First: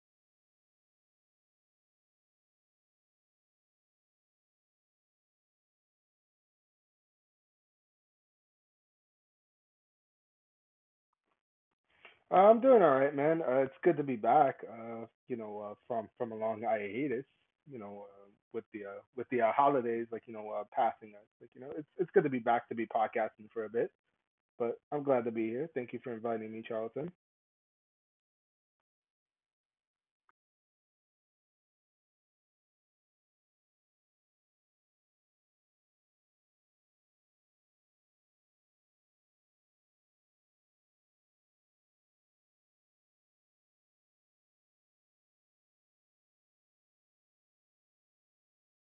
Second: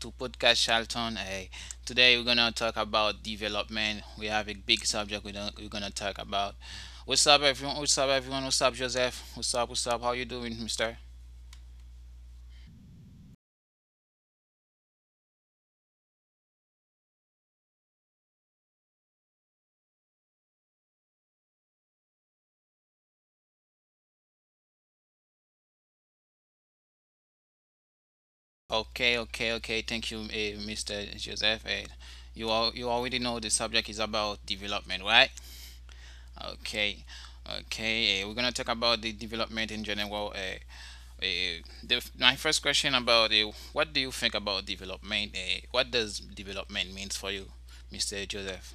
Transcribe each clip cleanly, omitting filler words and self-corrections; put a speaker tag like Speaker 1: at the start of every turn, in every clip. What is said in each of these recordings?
Speaker 1: podcast Charlton. Hey, today we're gonna talk about development. We have a big subject we don't, we're gonna talk about. What's up everyone? What's up everyone? What's up Joseph? What's up? What's up? How you doing, Mister?
Speaker 2: I'm doing all right, man. It's good to be back. From a long hiatus. You know, uh, with the with the holidays, passing us. Like you know, it's good to be back to be podcasting for a bit. But I'm glad to be here. Thank you for inviting me, Charlton.
Speaker 1: Okay, okay, okay. Thank you, Mister Joseph. You all you already know the subject is about development, right? Okay, okay. We're gonna talk about the development in general. My first question about what do you think about development? What does development means for you, Mr. Joseph?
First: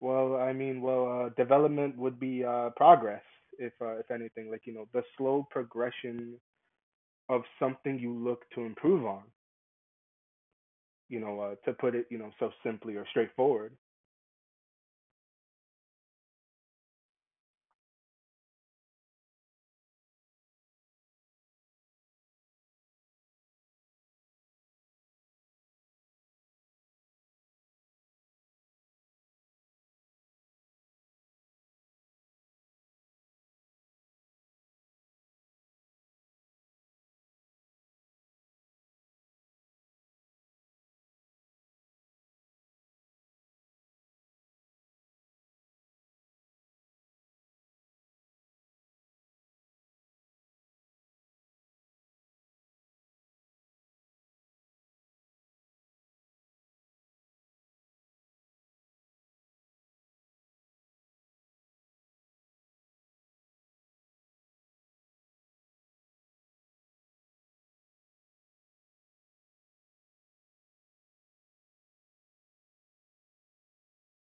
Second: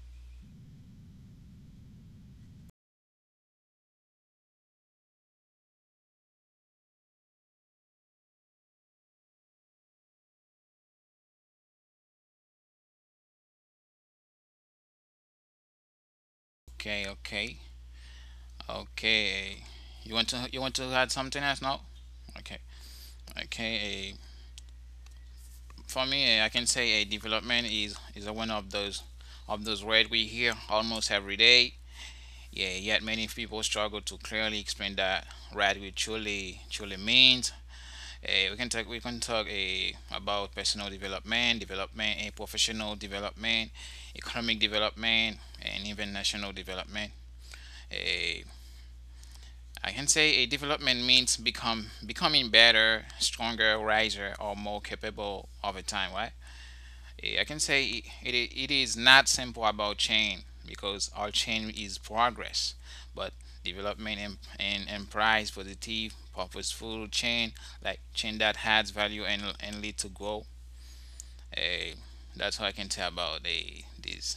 Speaker 2: Development would be progress, if anything, like you know, the slow progression of something you look to improve on. To put it, you know, so simply or straightforward.
Speaker 1: Okay, okay, okay. Eh. You want to add something else now? Okay, okay. For me, I can say development is one of those words we hear almost every day. Yeah, yet many people struggle to clearly explain that, right, what it truly means. We can talk. We can talk, about personal development, professional development, economic development, and even national development. Eh, I can say a development means become becoming better, stronger, wiser, or more capable over time, right? Eh, I can say it, It is not simple about change because our change is progress, but development and implies positive, purposeful change, like change that adds value and, lead to growth. Eh, that's all I can tell about the this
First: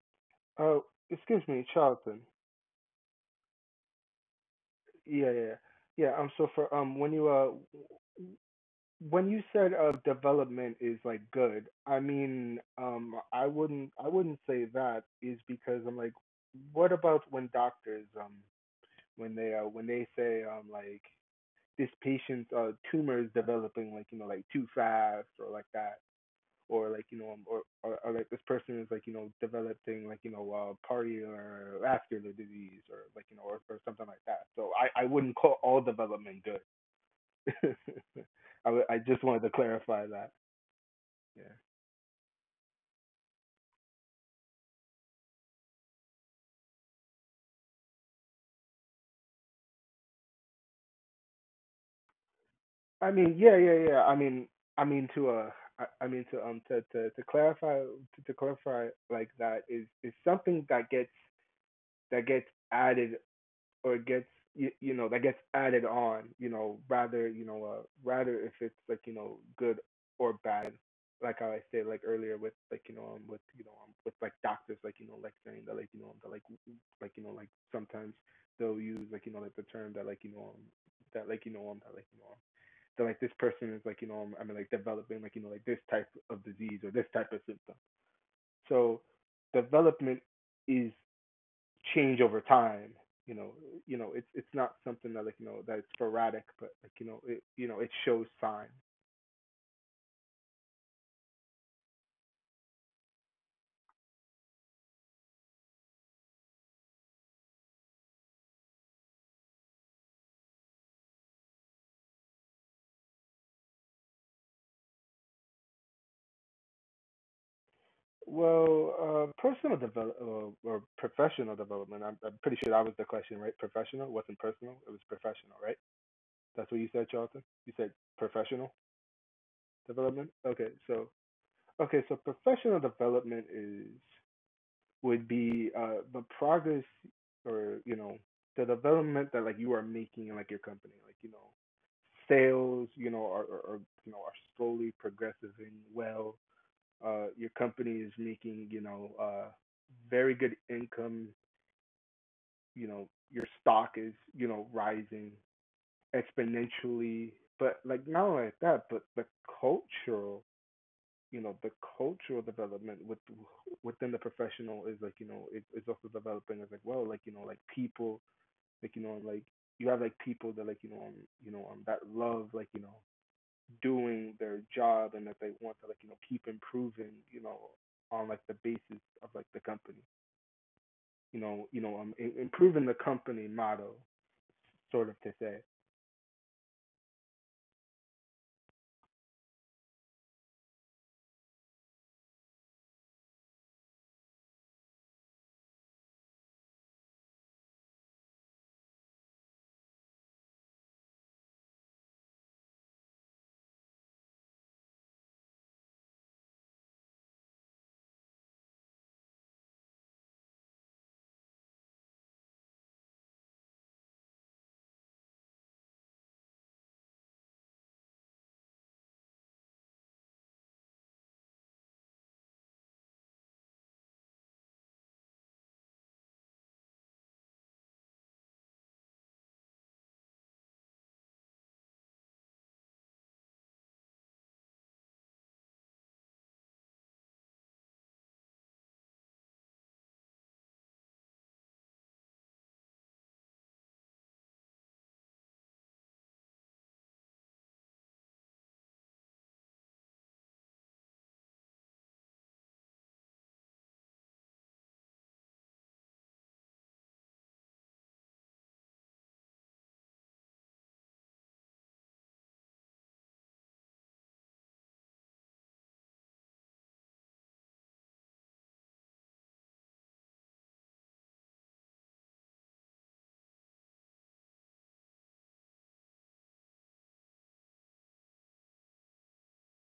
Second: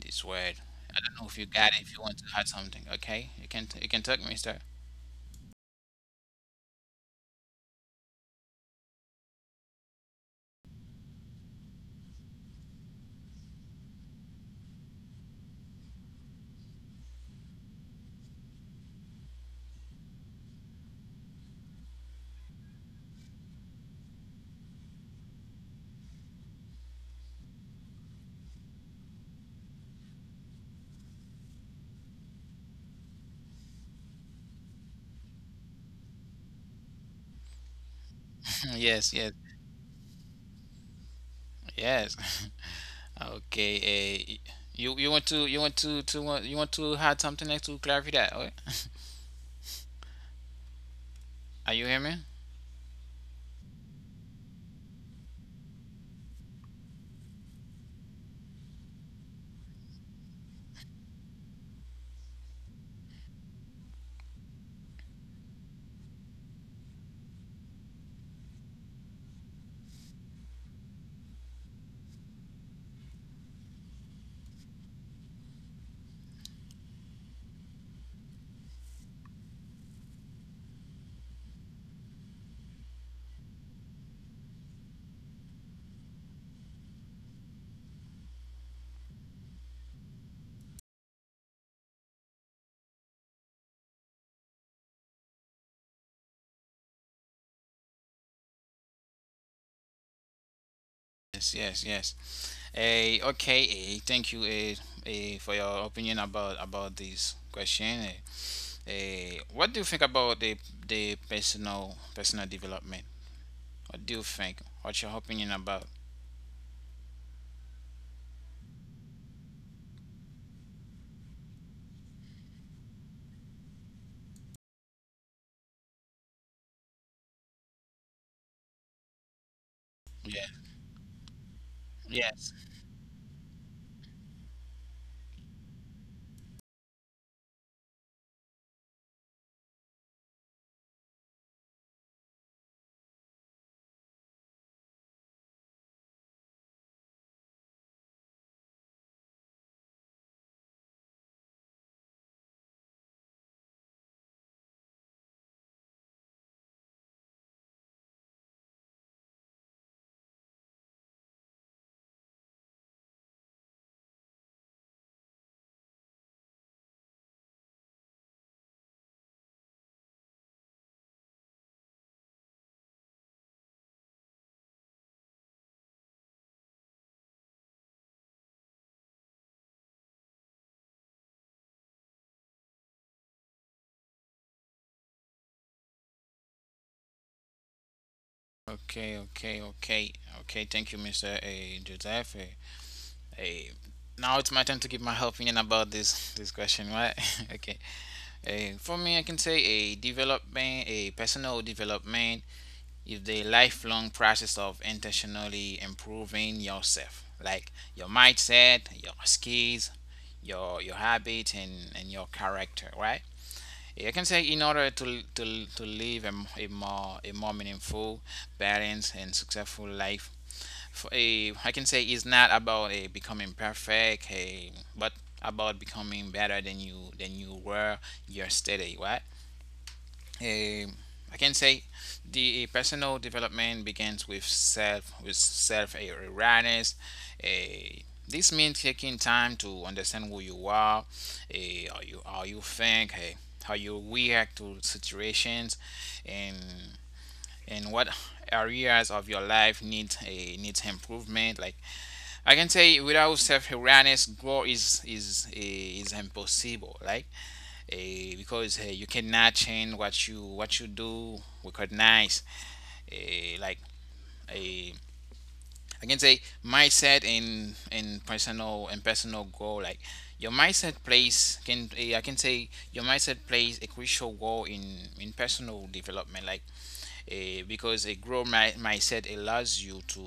Speaker 1: this word.
Speaker 2: Uh,
Speaker 1: I don't know if you
Speaker 2: Excuse me,
Speaker 1: got it. If you want
Speaker 2: Charlton.
Speaker 1: to add something, okay, you can talk, Mister.
Speaker 2: Yeah, yeah, yeah. yeah, so for When you when you said development is like good, I mean, I wouldn't say that is because I'm like, what about when doctors when they say like this patient's tumor is developing like you know like too fast or like that or like you know or like this person is like you know developing like you know party or vascular disease or like you know or something like that. So I wouldn't call all development good.
Speaker 1: yes, yes,
Speaker 2: I just wanted to clarify that. Yeah.
Speaker 1: yes. Okay. You you want to want you want to add something next to clarify that? Okay. Are you hearing me?
Speaker 2: I mean, yeah, yeah, yeah. I mean to I mean to clarify to clarify like that is something that gets added or gets you, you know that gets added on you know rather if it's like you know good or bad like how I said like earlier with like you know with you know with like doctors like you know like saying that like you know that like you know like sometimes they'll use like you know like the term that like you know that like you know that like you know that like this person is like you know I mean like developing like you know like this type of disease or this type of symptom. So development is change over time. You know, you know, it's not something that like you know that it's sporadic, but like you know, it shows signs.
Speaker 1: Yes. Okay, thank you, for your opinion about this question. What do you think about the personal development? What do you think? What's your opinion about?
Speaker 2: Well, personal develop or professional development. I'm pretty sure that was the question, right? Professional wasn't personal; it was professional, right? That's what you said, Charlton. You said professional development.
Speaker 1: Yeah.
Speaker 2: Okay, so okay, so
Speaker 1: Yes.
Speaker 2: professional development is would be the progress or you know the development that like you are making in like your company like you know sales you know are you know are slowly progressing well your company is making you know very good income, you know your stock is you know rising exponentially, but like not only that but the culture, you know the cultural development with within the professional is like you know it's also developing as like well like you know like people like you know like you have like people that like you know that love like you know doing their job and that they want to like you know keep improving you know on like the basis of like the company you know improving the company motto, sort of to say.
Speaker 1: Okay, okay, okay, okay. Thank you, Mr. Giuseppe. Eh, eh, Now it's my turn to give my opinion about this question, right? Okay. For me, I can say a personal development. It's a lifelong process of intentionally improving yourself, like your mindset, your skills, your habits, and, your character, right? You can say, in order to to live a more a more meaningful, balanced, and successful life. For a I can say it's not about a becoming perfect, but about becoming better than you were yesterday, right? eh, I can say the personal development begins with self, awareness. Eh, this means taking time to understand who you are, how you think, how you react to situations, and what areas of your life needs improvement. Like, I can say, without self awareness, growth is impossible. Like, because you cannot change what you do recognize, eh, like eh, I can say mindset in, personal goal, like your mindset plays can eh, I can say your mindset plays a crucial role in personal development, like, because a growth mindset allows you to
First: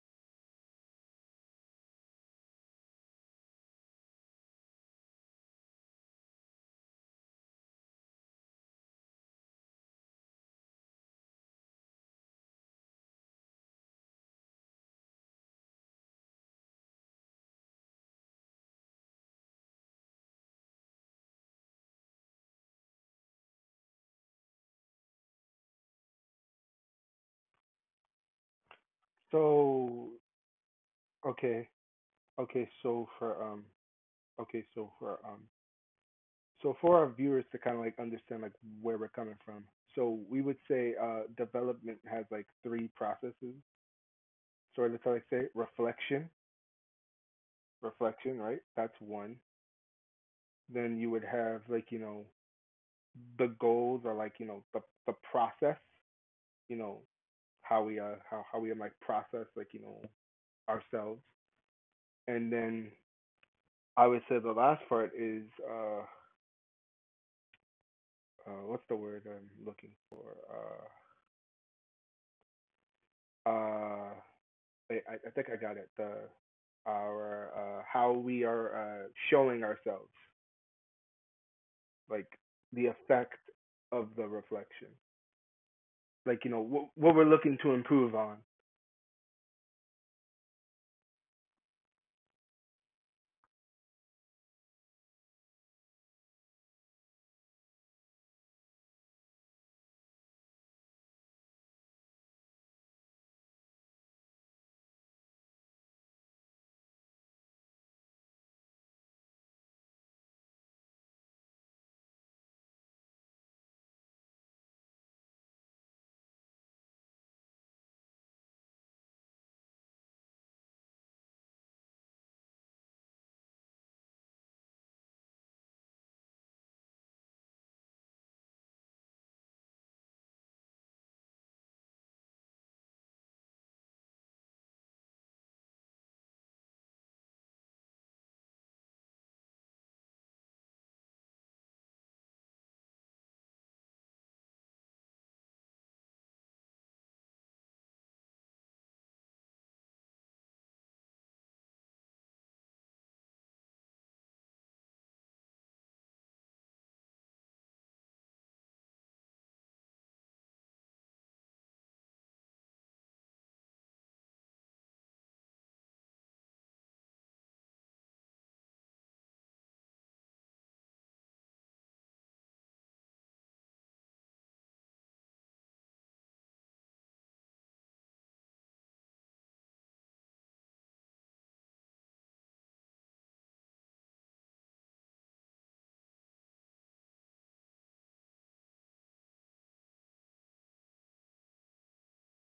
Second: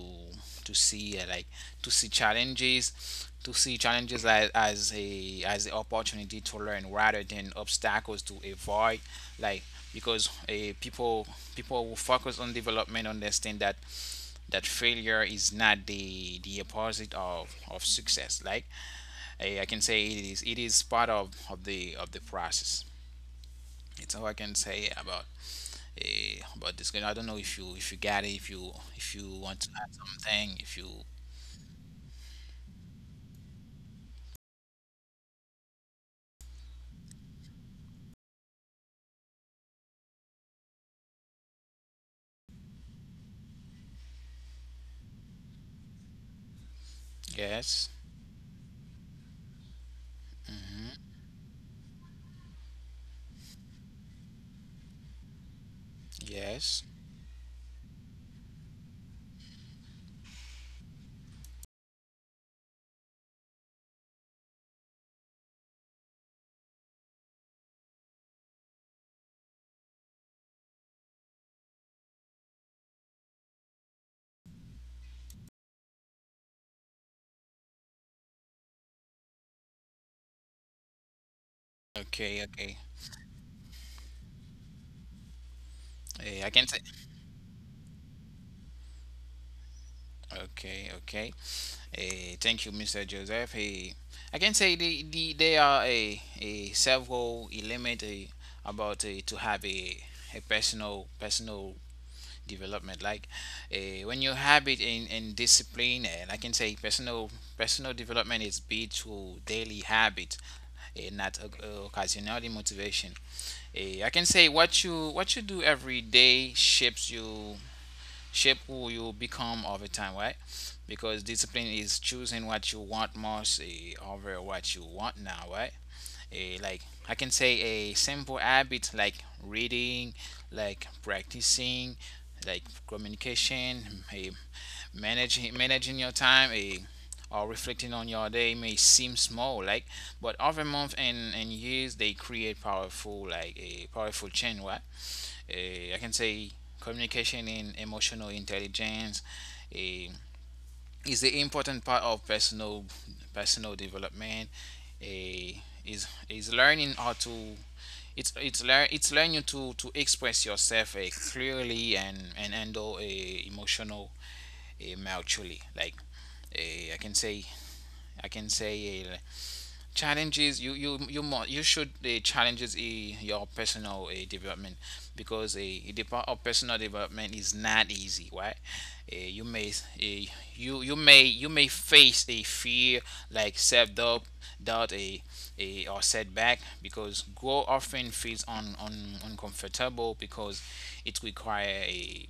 Speaker 1: to see uh, like see challenges, as a as an opportunity to learn rather than obstacles to avoid, like, because people, people who focus on development understand that failure is not the opposite of success. Like, I can say it is part of of the process. It's all I can say about, about this game. I don't know if you got it, if you want to add
Speaker 2: So
Speaker 1: something, if you
Speaker 2: okay, okay so for okay so for um so for our viewers to kind of like understand like where we're coming from. So we would say development has like three processes. Sort of to like say reflection,
Speaker 1: yes,
Speaker 2: reflection, right? That's one. Then you would have like you know the goals are like you know the process, you
Speaker 1: yes.
Speaker 2: know how we like process like you know ourselves. And then I would say the last part is uh, what's the word I'm looking for. uh uh I think I got it. The our how we are showing ourselves, like
Speaker 1: Okay, okay.
Speaker 2: the effect of the reflection,
Speaker 1: Eh,
Speaker 2: like
Speaker 1: I
Speaker 2: you know
Speaker 1: can say
Speaker 2: what we're looking to improve on.
Speaker 1: Okay, okay. Thank you, Mr. Joseph. I can say, there are, a several element, to have a personal development. Like, when you have it in discipline, and I can say personal development is built through daily habit, not occasionally motivation. I can say what you do every day shapes you shape who you become over time, right? Because discipline is choosing what you want most, over what you want now, right? a like I can say a simple habit like reading, like practicing, like communication, a managing your time, a or reflecting on your day may seem small, like, but over month and, years they create powerful like a powerful chain. What I can say communication and emotional intelligence, a is an important part of personal development. A is learning how to it's learn it's learning to express yourself, clearly, and handle a emotional, maturely. Like, eh, I can say challenges you you you must you should challenges your personal development, because personal development is not easy, right. You may, you may face a fear like self doubt, doubt a or setback, because growth often feels uncomfortable, because it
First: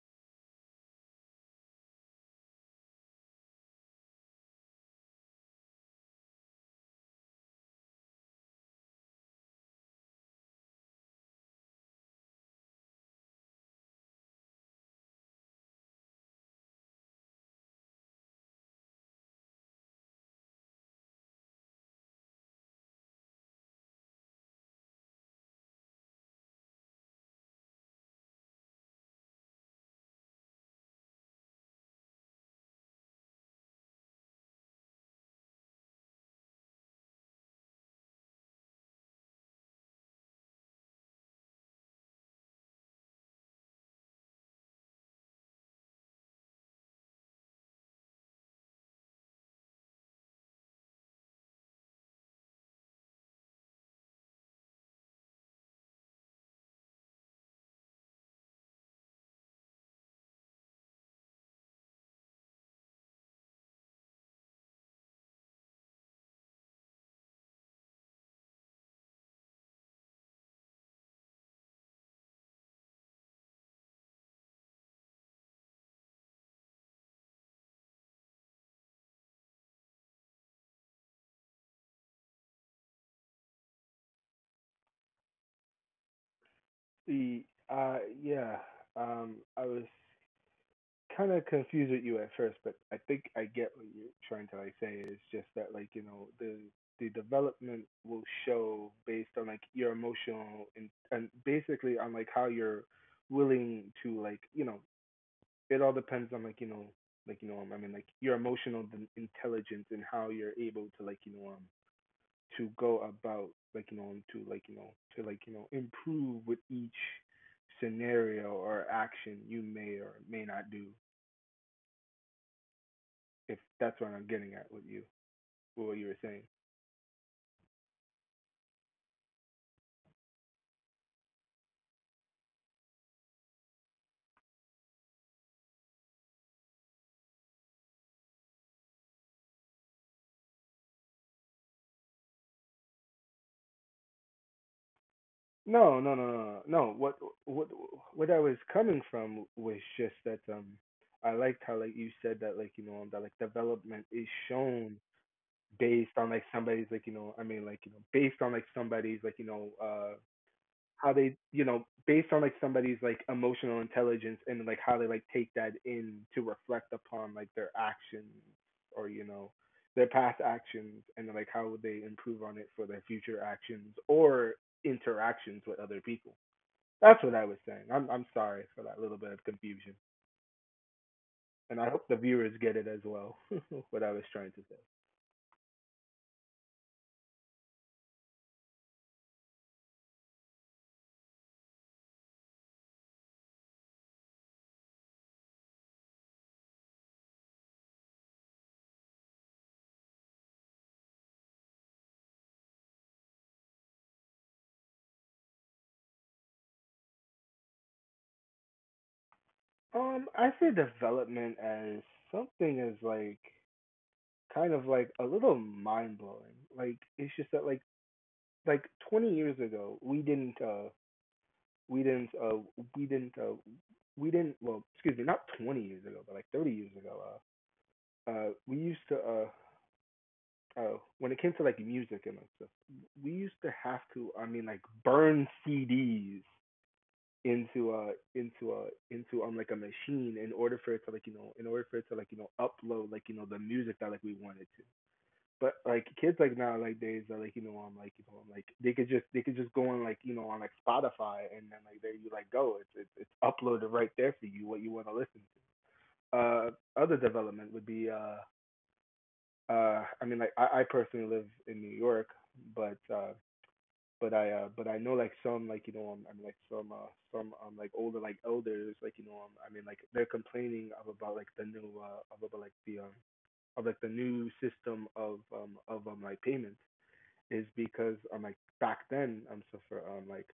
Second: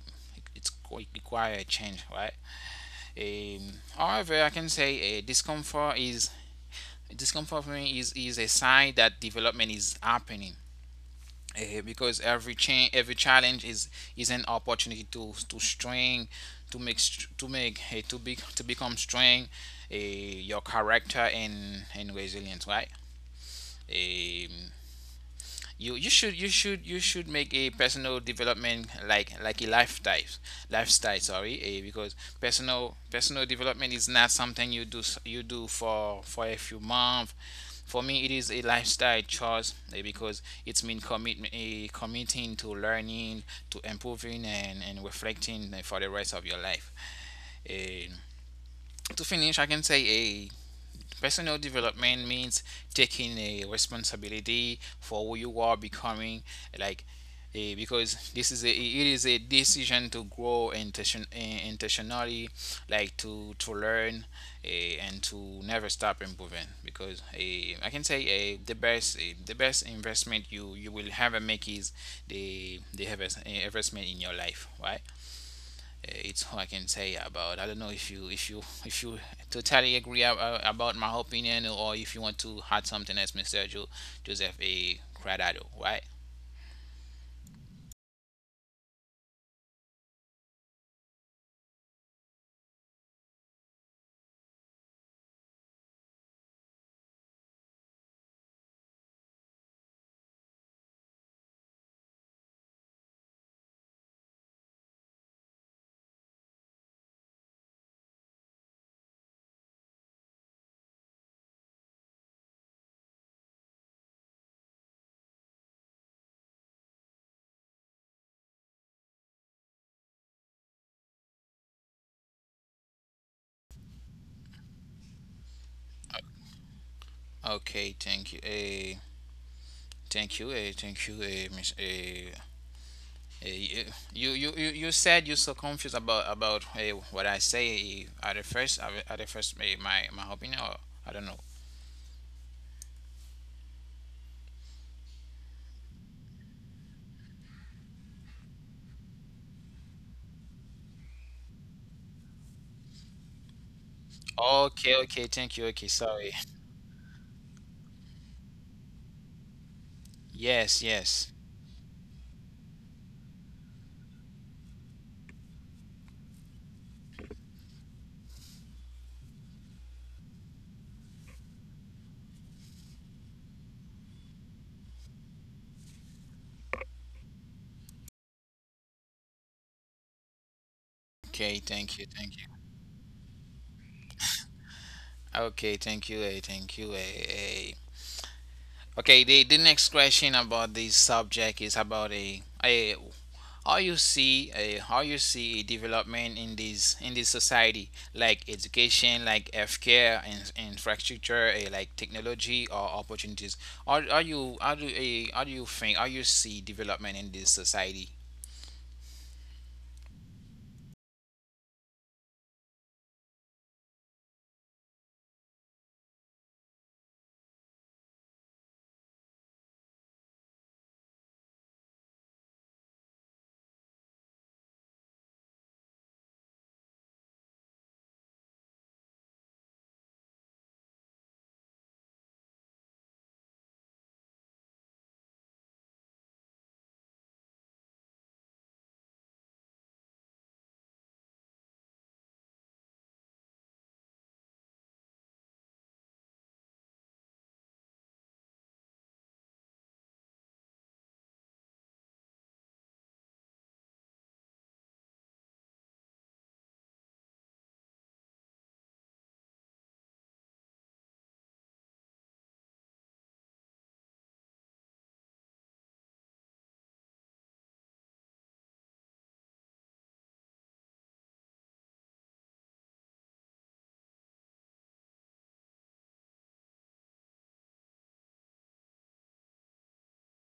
Speaker 1: it's require a change, right. However, I can say a discomfort is discomfort for me is a sign that development is happening, because every change every challenge is an opportunity to strength to make str- to make, to become strong, your character and resilience, right. Um, you you should make a personal development like a lifestyle, sorry, because personal development is not something you you do for a few months. For me it is a lifestyle choice, because it's mean commitment, a committing to learning, to improving, and reflecting, for the rest of your life. Eh, to finish, I can say a personal development means taking a responsibility for who you are becoming. Like, because this is a it is a decision to grow intentionally, like to learn, and to never stop improving. Because, I can say, the best investment you will ever make is investment in your life, right? It's all I can say about. I don't know if you totally agree about my opinion, or if you want to add something else, Mr. Joseph A. Cradado, right?
Speaker 2: The yeah, I was kind of confused with you at first, but I think I get what you're trying to like say. It's just that like you know the development will show based on like your emotional and basically on like how you're willing to like you know, it all depends on like you know I mean like your emotional intelligence and how you're able to like you know to go about like you know to like you know to like you know improve with each scenario or action you may or may not do, if that's what I'm getting at with you with what you were saying.
Speaker 1: Okay, thank you. Thank you. Thank you, Miss. Eh, you, you said you're so confused about what I say at the first, my my opinion, or I don't know.
Speaker 2: No, no, no, no, no, no. What what I was coming from was just that I liked how like you said that like you know that like development is
Speaker 1: Okay,
Speaker 2: shown
Speaker 1: okay, thank you. Okay,
Speaker 2: based on
Speaker 1: sorry.
Speaker 2: like somebody's like you know, I mean like you know based on like somebody's like you know how
Speaker 1: Yes.
Speaker 2: they you know based on like somebody's like emotional intelligence and like how they like take that in to reflect upon like their actions or you know their past actions and like how would they improve on it for their future actions or interactions with other people. That's what I was saying. I'm sorry for that little bit of confusion,
Speaker 1: Okay,
Speaker 2: and I
Speaker 1: thank
Speaker 2: hope
Speaker 1: you,
Speaker 2: the
Speaker 1: thank you.
Speaker 2: viewers get it as well. What I was trying to say.
Speaker 1: Okay, thank you, A, thank you, A. Okay, the, next question about this subject is about a how you see a how you see a development in this, in this society, like education, like healthcare, and infrastructure, like technology or opportunities. Are you How do you think, how you see development in this society?
Speaker 2: I see development as something as like kind of like a little mind blowing. Like it's just that like 20 years ago we didn't we didn't we didn't we didn't, well excuse me, not 20 years ago, but like 30 years ago, we used to when it came to like music and like stuff, we used to have to, I mean, like burn CDs into a into like a machine in order for it to like you know in order for it to like you know upload like you know the music that like we wanted to. But like kids like now like days are like you know, I'm like you know like they could just go on like you know on like Spotify, and then like there you like go, it's uploaded right there for you what you want to listen to. Other development would be I mean, like I personally live in New York, but but I know like some like you know I mean like some like older like elders like you know I mean like they're complaining of about like the new of about like the of like the new system of like payment is because like back then so for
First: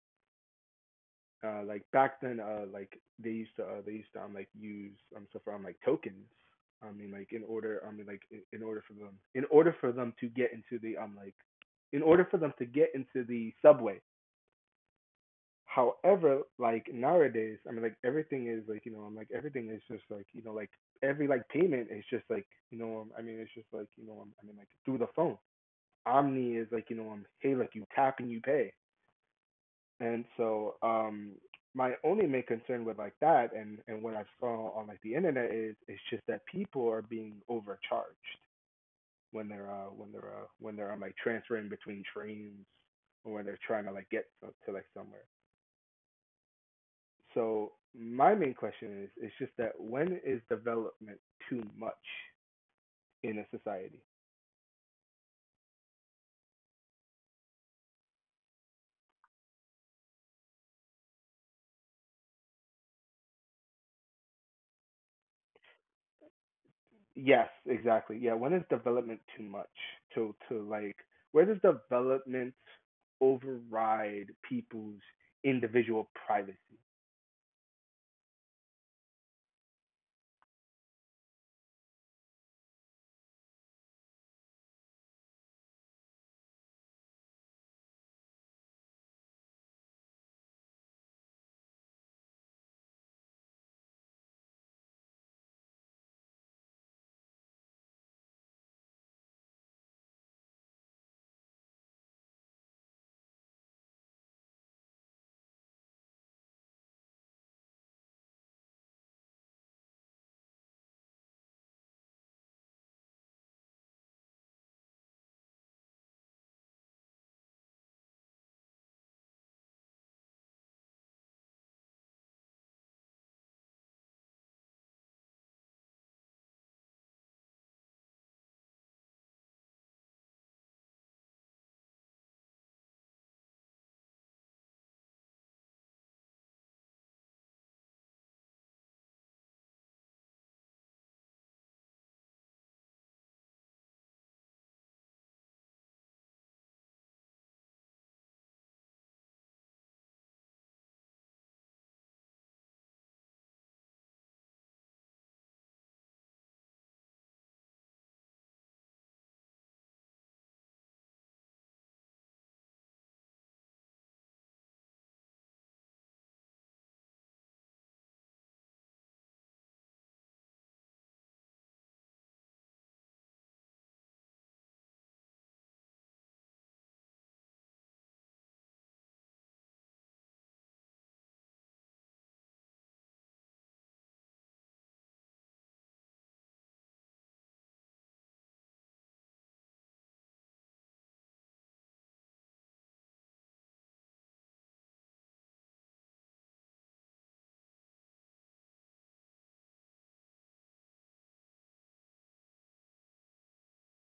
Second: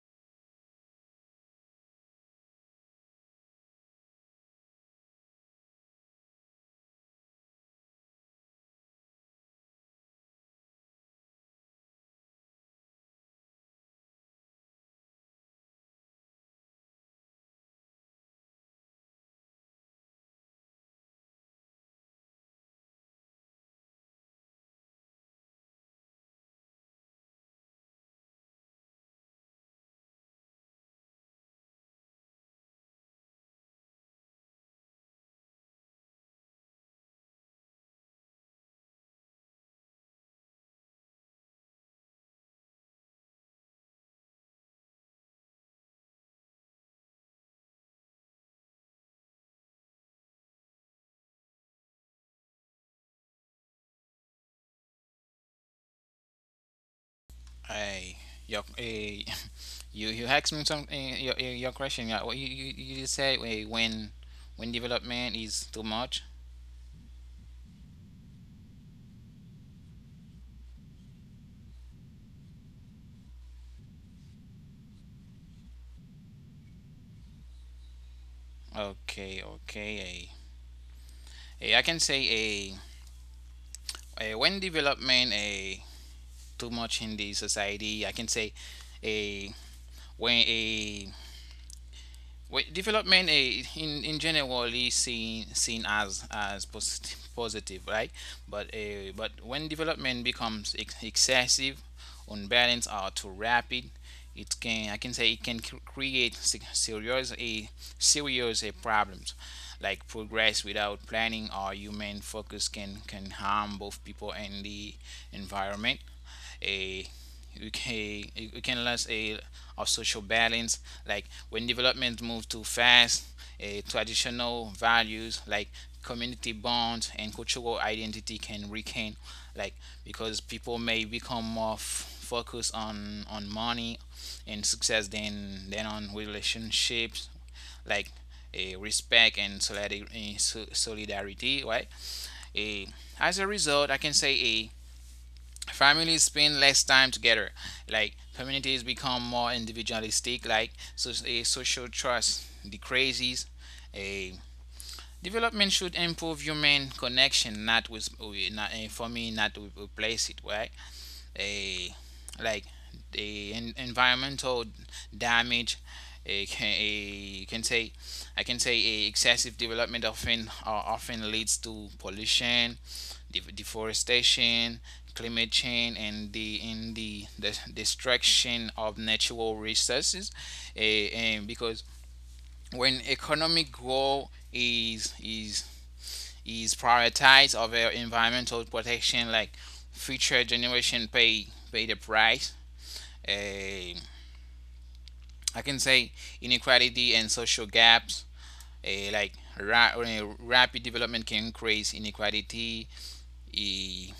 Speaker 2: like back then like they used to like use so for like tokens, I mean like in order, I mean like in order for them to get into the like in order for them to get into the subway. However, like nowadays, I mean, like everything is like you know, I'm like everything is just like you know, like every like payment is just like you know, I mean, it's just like you know, I mean, like through the phone. Omni is like you know, hey, like you tap and you pay. And so, my only main concern with like that, and what I saw on like the internet is, it's just that people are being overcharged when they're like transferring between trains, or when they're trying to like get to like somewhere. So my main question is, it's just that when is development too much in a society?
Speaker 1: A. your, a. You asked me something. Your question. Yeah. what You just say, when development is too much.
Speaker 2: Yes, exactly. Yeah, when is development too much? To like, where does development override people's individual privacy?
Speaker 1: Okay. Okay. I can say, when development a too much in the society. I can say, a when a well, development, in general is seen as positive, right? But, when development becomes excessive, unbalanced, or too rapid, it can I can say it can create serious, problems, like progress without planning or human focus can harm both people and the environment. Eh, you can lose a social balance. Like, when development moves too fast, a traditional values, like community bonds and cultural identity, can weaken, like, because people may become more focused on money and success than on relationships, like a respect and solidarity, right. a As a result, I can say, eh, families spend less time together, like communities become more individualistic, like, so a social trust decreases. A Development should improve human connection, not with not, eh, for me, not to replace it, right. a like The environmental damage, it can a can say I can say, a excessive development often, often leads to pollution, deforestation, climate change, and the destruction of natural resources. Eh, and Because when economic growth is prioritized over environmental protection, like, future generation pay the price. Eh, I can say, inequality and social gaps. eh, like Rapid development can increase inequality. Eh,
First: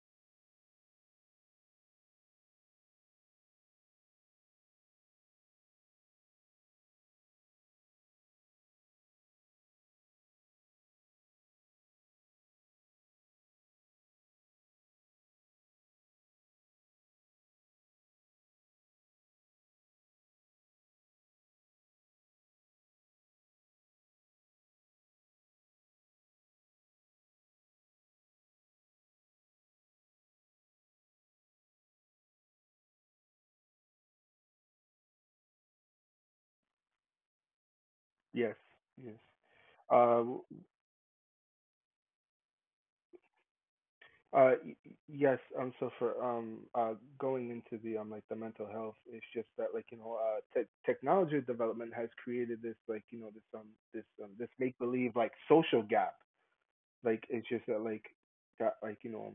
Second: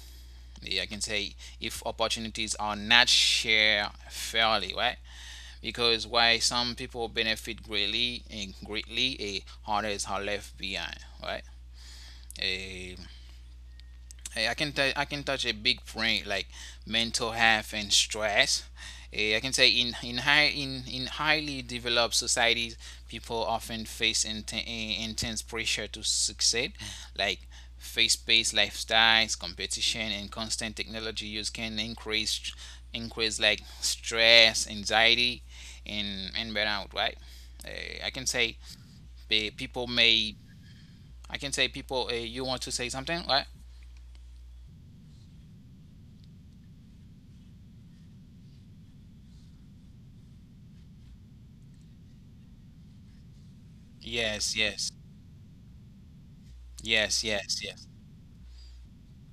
Speaker 1: I can say if opportunities are not shared fairly, right? Because while some people benefit greatly, others are left behind, right? Eh, I can touch a big point like mental health and stress. I can say in highly developed societies, people often face intense pressure to succeed, like face paced lifestyles, competition, and constant technology use can increase like stress, anxiety, and burnout. Right? I can say
Speaker 2: Yes, yes.
Speaker 1: people
Speaker 2: Uh,
Speaker 1: may, I can say people. You want to say something? Right?
Speaker 2: Uh, y- yes. So for Going into the like the mental health, it's just that like you know technology development has created this like you know this this
Speaker 1: Yes.
Speaker 2: make
Speaker 1: Yes.
Speaker 2: believe like social gap.
Speaker 1: Yes,
Speaker 2: Like it's
Speaker 1: yes,
Speaker 2: just that
Speaker 1: yes,
Speaker 2: like that like you know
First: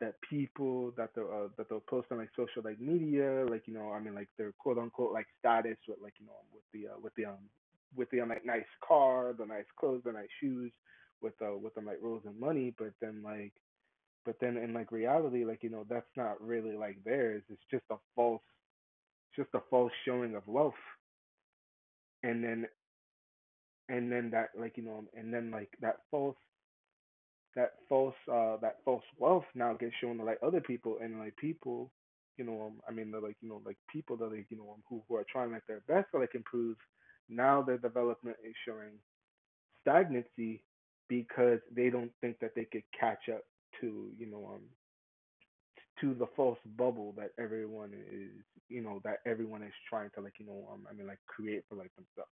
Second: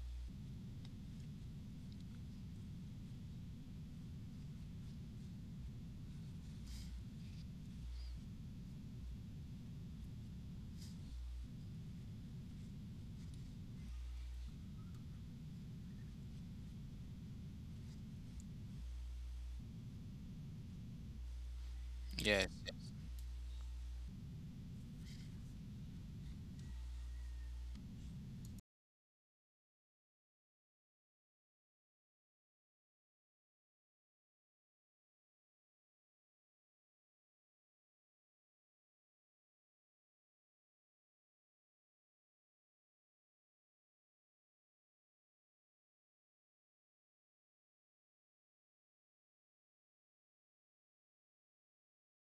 Speaker 2: that people that they'll post on like social like media like you know I mean like their quote unquote like status with like you know with the with the like nice car, the nice clothes, the nice shoes, with like rules and money, but then like but then in like reality, like you know, that's not really like theirs. It's just a false showing of wealth, and
Speaker 1: yes,
Speaker 2: then that like you know, and then like that false that false wealth now gets shown to like other people and like people you know I mean they're like you know like people that like you know who are trying like their best to like improve. Now their development is showing stagnancy because they don't think that they could catch up to you know to the false bubble that everyone is you know that everyone is trying to like you know I mean like create for like themselves.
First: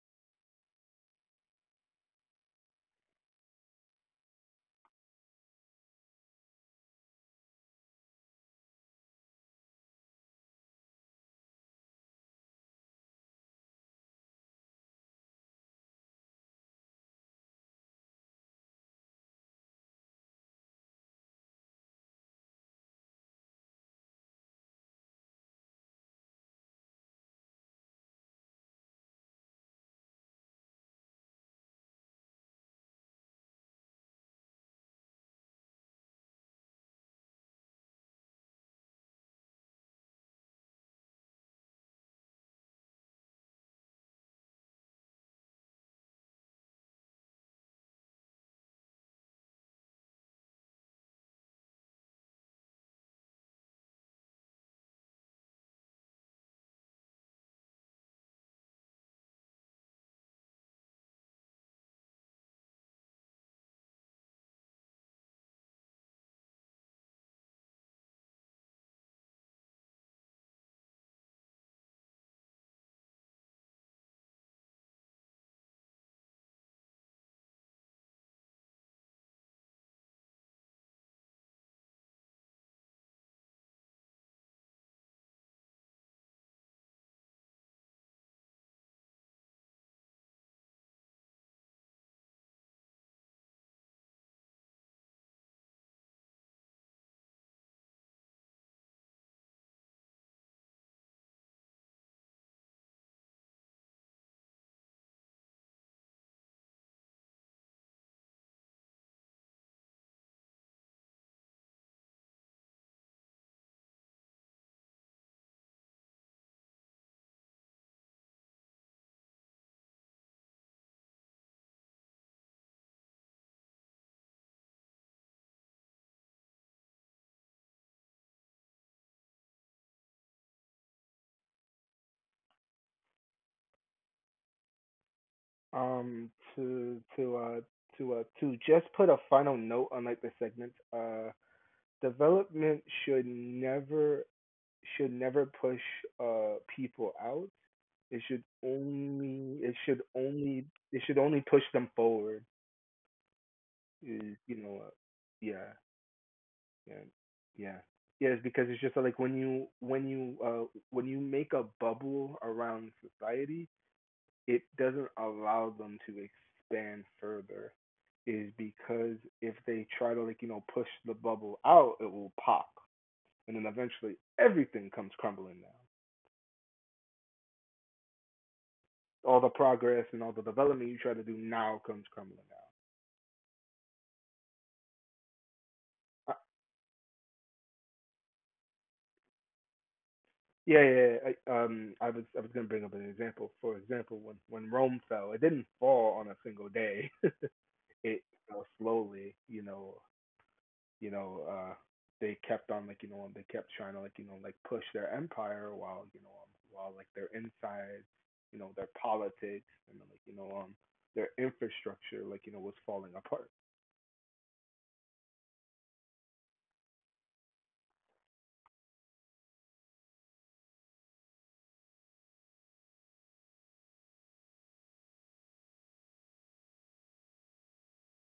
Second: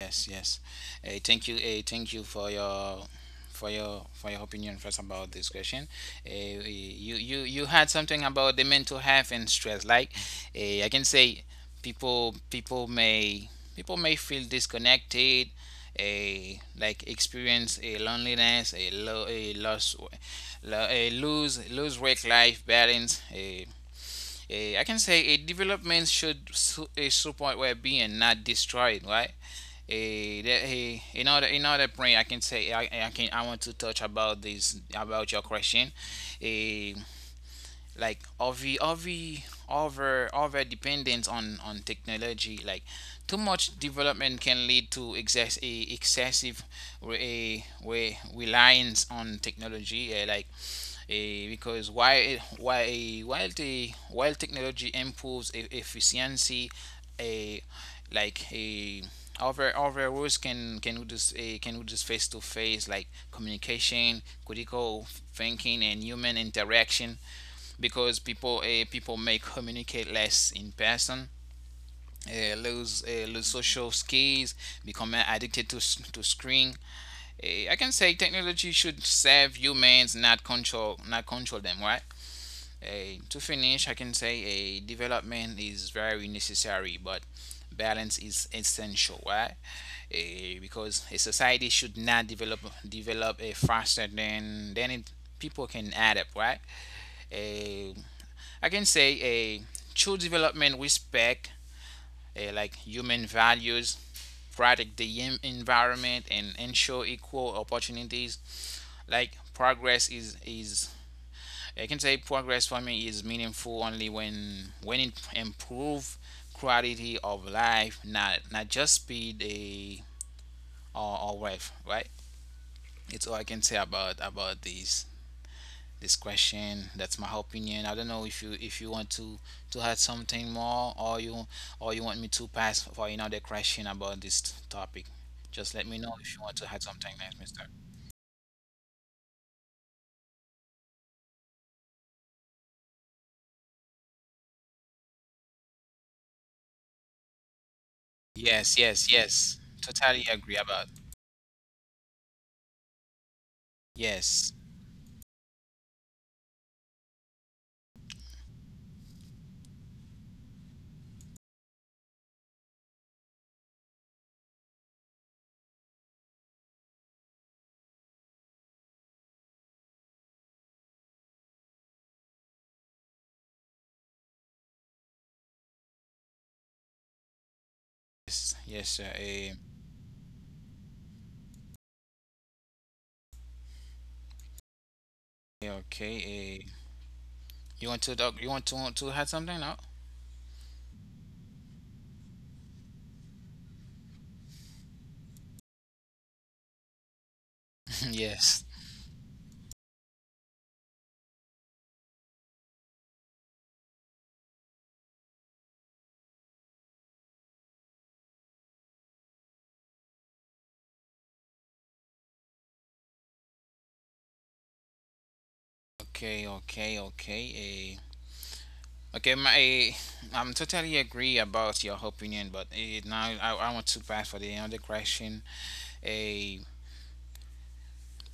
Speaker 1: yes, yes. Hey, thank you. Hey, thank you for your for your opinion first about this question. Hey, you had something about the mental health and stress. Like, I can say people people may, people may feel disconnected. A like experience a loneliness, a low, a loss, a lose work life balance, a. I can say a development should support well-being, and not destroy it, right? A that, another other point, I can say I want to touch about this about your question. A like over dependence on technology like too much development can lead to excessive reliance on technology, like because while technology improves efficiency. A like a other roles can, can we just face to face like communication, critical thinking and human interaction because people may communicate less in person, lose, lose social skills, become addicted to screen. I can say technology should serve humans, not control them, right? To finish, I can say a, development is very necessary, but balance is essential, right? Eh, because a society should not develop develop a faster than it people can add up, right? Uh, I can say a true development respect, like human values, protect the environment, and ensure equal opportunities. Like progress is is, I can say progress for me is meaningful only when it improve quality of life, not just speed a, or, wealth, right? It's all I can say about these this question. That's my opinion. I don't know if you want to add something more, or you want me to pass for another question about this topic. Just let me know
Speaker 2: Um
Speaker 1: if you want to add
Speaker 2: to
Speaker 1: something
Speaker 2: to
Speaker 1: next,
Speaker 2: uh
Speaker 1: Mister.
Speaker 2: to just put a final note on like the segment development should never push people out. It should
Speaker 1: Yes, yes, yes.
Speaker 2: only
Speaker 1: Totally agree about.
Speaker 2: it should only push them forward. Is
Speaker 1: Yes,
Speaker 2: you know yeah. Yeah. Yeah. Yeah, it's because it's just like when you when you make a bubble around society, it doesn't allow them to expand further. Is because if they try to, like, you know, push the bubble out, it will pop. And then eventually everything comes crumbling down.
Speaker 1: yes, yes, sir.
Speaker 2: All the progress and all the development you try to do now comes crumbling
Speaker 1: Okay.
Speaker 2: down.
Speaker 1: Eh. You want to talk? You want to add something now?
Speaker 2: Yeah, yeah. Yeah, I was gonna bring up an example. For example, when Rome fell, it didn't fall on a single day. It, you know,
Speaker 1: Yes.
Speaker 2: slowly, you know, they kept on like you know, they kept trying to like you know, like push their empire while you know, while like their inside, you know, their politics and like you know, their infrastructure like you know was falling apart.
Speaker 1: Okay, okay, okay. Eh. Okay, my, I'm totally agree about your opinion, but now I want to pass for the other question. A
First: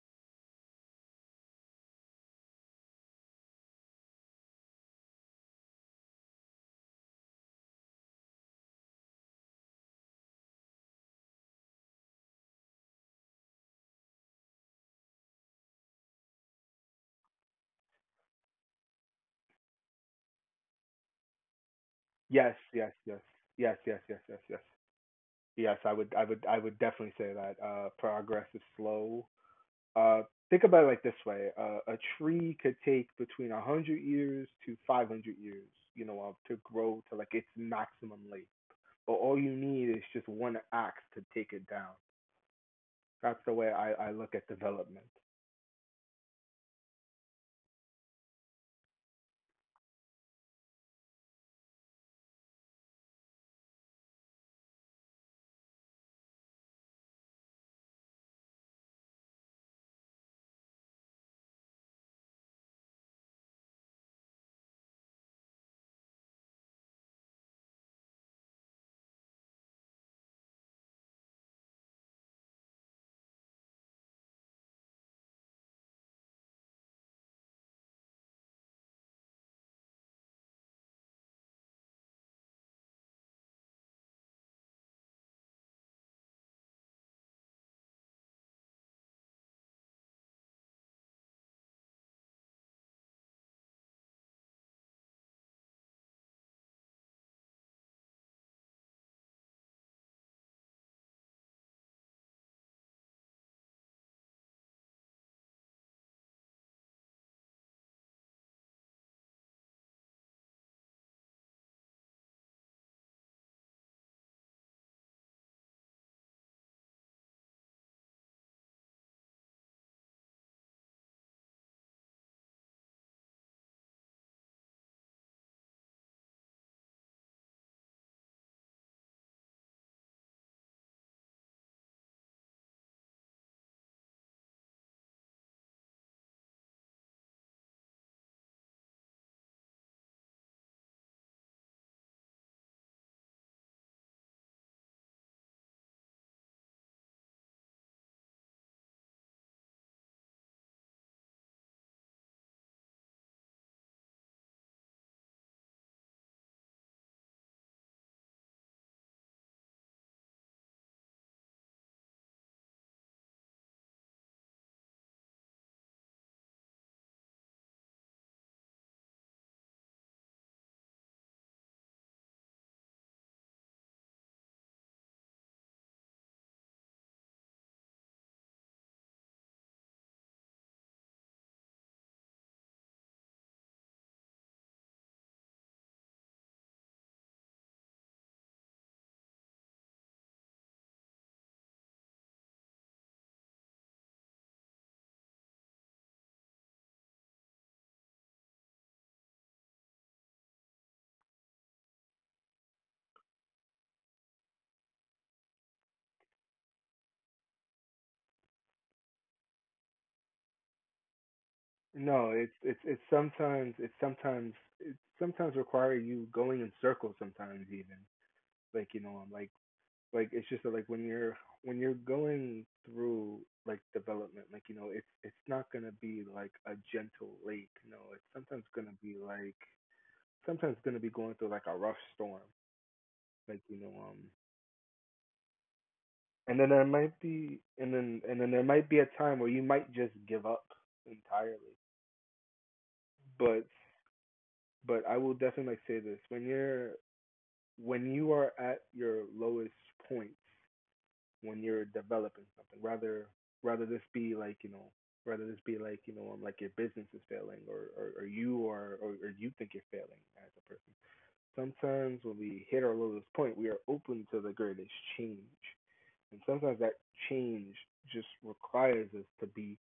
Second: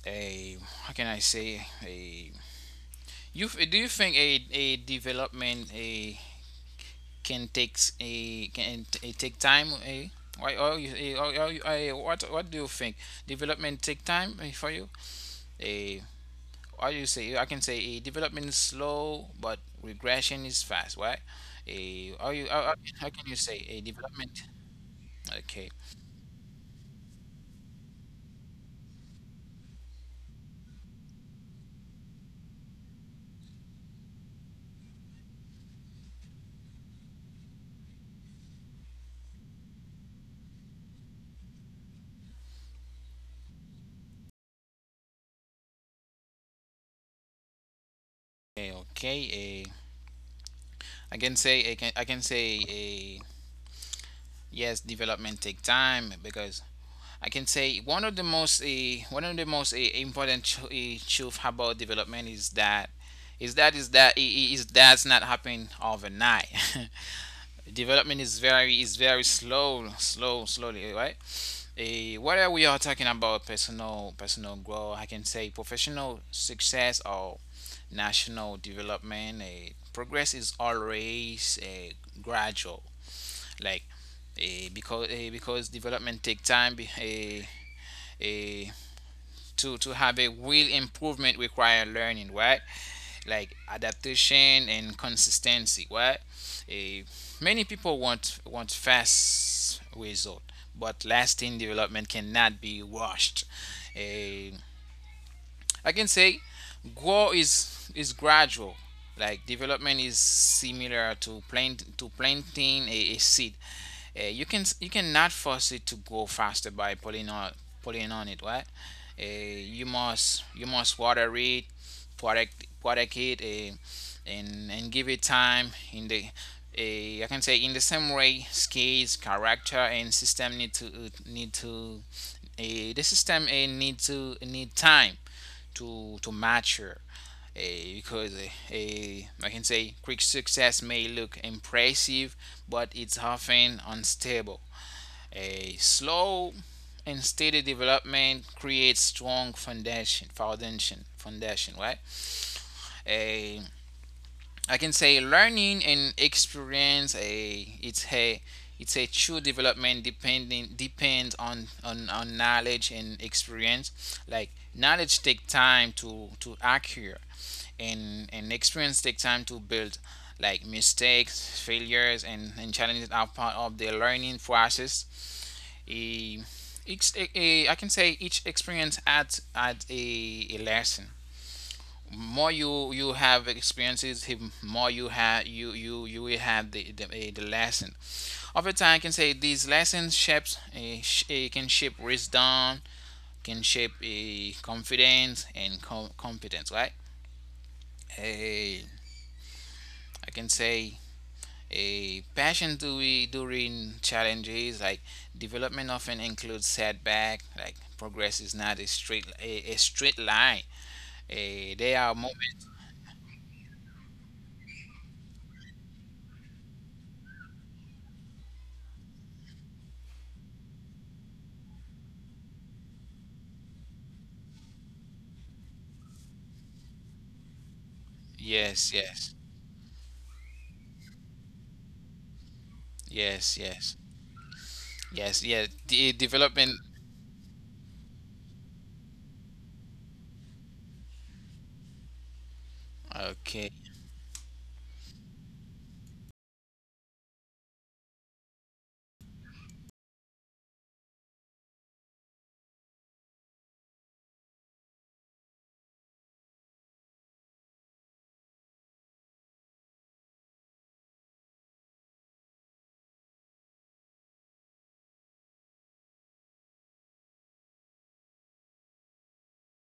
Speaker 1: a How can I say a, do you think a development a can take time a, why or you, what do you think development take time, for you a, or you say, I can say a development is slow but regression is fast. Why? A, are you,
Speaker 2: Yes, yes,
Speaker 1: how
Speaker 2: yes,
Speaker 1: can you say a
Speaker 2: yes, yes, yes,
Speaker 1: development?
Speaker 2: yes, yes.
Speaker 1: Okay.
Speaker 2: Yes, I would, I would definitely say that progress is slow. Uh, think about it like this way: a tree could take between 100 years to 500 years, you know, to grow to like its maximum length. But all you need is just one axe to take it down. That's the way I look at development.
Speaker 1: Okay. Okay. I can say I can say a, yes. Development take time because I can say one of the most important truth about development is that is that's not happen overnight. Development is very, is very slowly, right. Eh, whether we are talking about personal growth, I can say professional success or national development, progress is always, gradual, like, because development take time, eh, to have a real improvement require learning, right, like adaptation and consistency, right. Eh, many people want fast result, but lasting development cannot be rushed. Eh, I can say growth is gradual. Like development is similar to planting a seed. You cannot force it to grow faster by pulling on it, right? You must, you must water it, protect it, and give it time. In the, I can say in the same way, skills, character, and system need to, the system, need to need time to mature, I can say quick success may look impressive, but it's often unstable. A slow and steady development creates strong foundation, right? A I can say learning and experience, a it's a, it's a true development depending depends on, on knowledge and experience. Like knowledge take time to acquire, and experience take time to build. Like mistakes, failures, and, challenges are part of the learning process. A, each, I can say each experience adds a lesson, more you have experiences, more you have you will have the the lesson. Over time I can say these lessons shapes a, can shape wisdom, can shape a confidence and competence, right. A I can say a passion to we during challenges, like development often includes setback, like progress is not a straight line, a, there are
Speaker 2: No, it's
Speaker 1: moments.
Speaker 2: sometimes it sometimes require you going in circles sometimes even. Like, you know, I'm like it's just that like when you're going through like development like you know it's not going to be like a gentle lake you know it's sometimes going to
Speaker 1: Yes,
Speaker 2: be
Speaker 1: yes,
Speaker 2: like sometimes going to be going through like a rough storm like
Speaker 1: yes,
Speaker 2: you know
Speaker 1: yes.
Speaker 2: um,
Speaker 1: Yes, yeah, the
Speaker 2: and then there
Speaker 1: development.
Speaker 2: might be and then there might be a time where you might just give up entirely. But
Speaker 1: Okay,
Speaker 2: I will definitely like say this: when you're when you are at your lowest point when you're developing something, rather this be like you know like your business is failing or or you are or you think you're failing as a person. Sometimes when we hit our lowest point we are open to the greatest change, and sometimes that change just requires us to be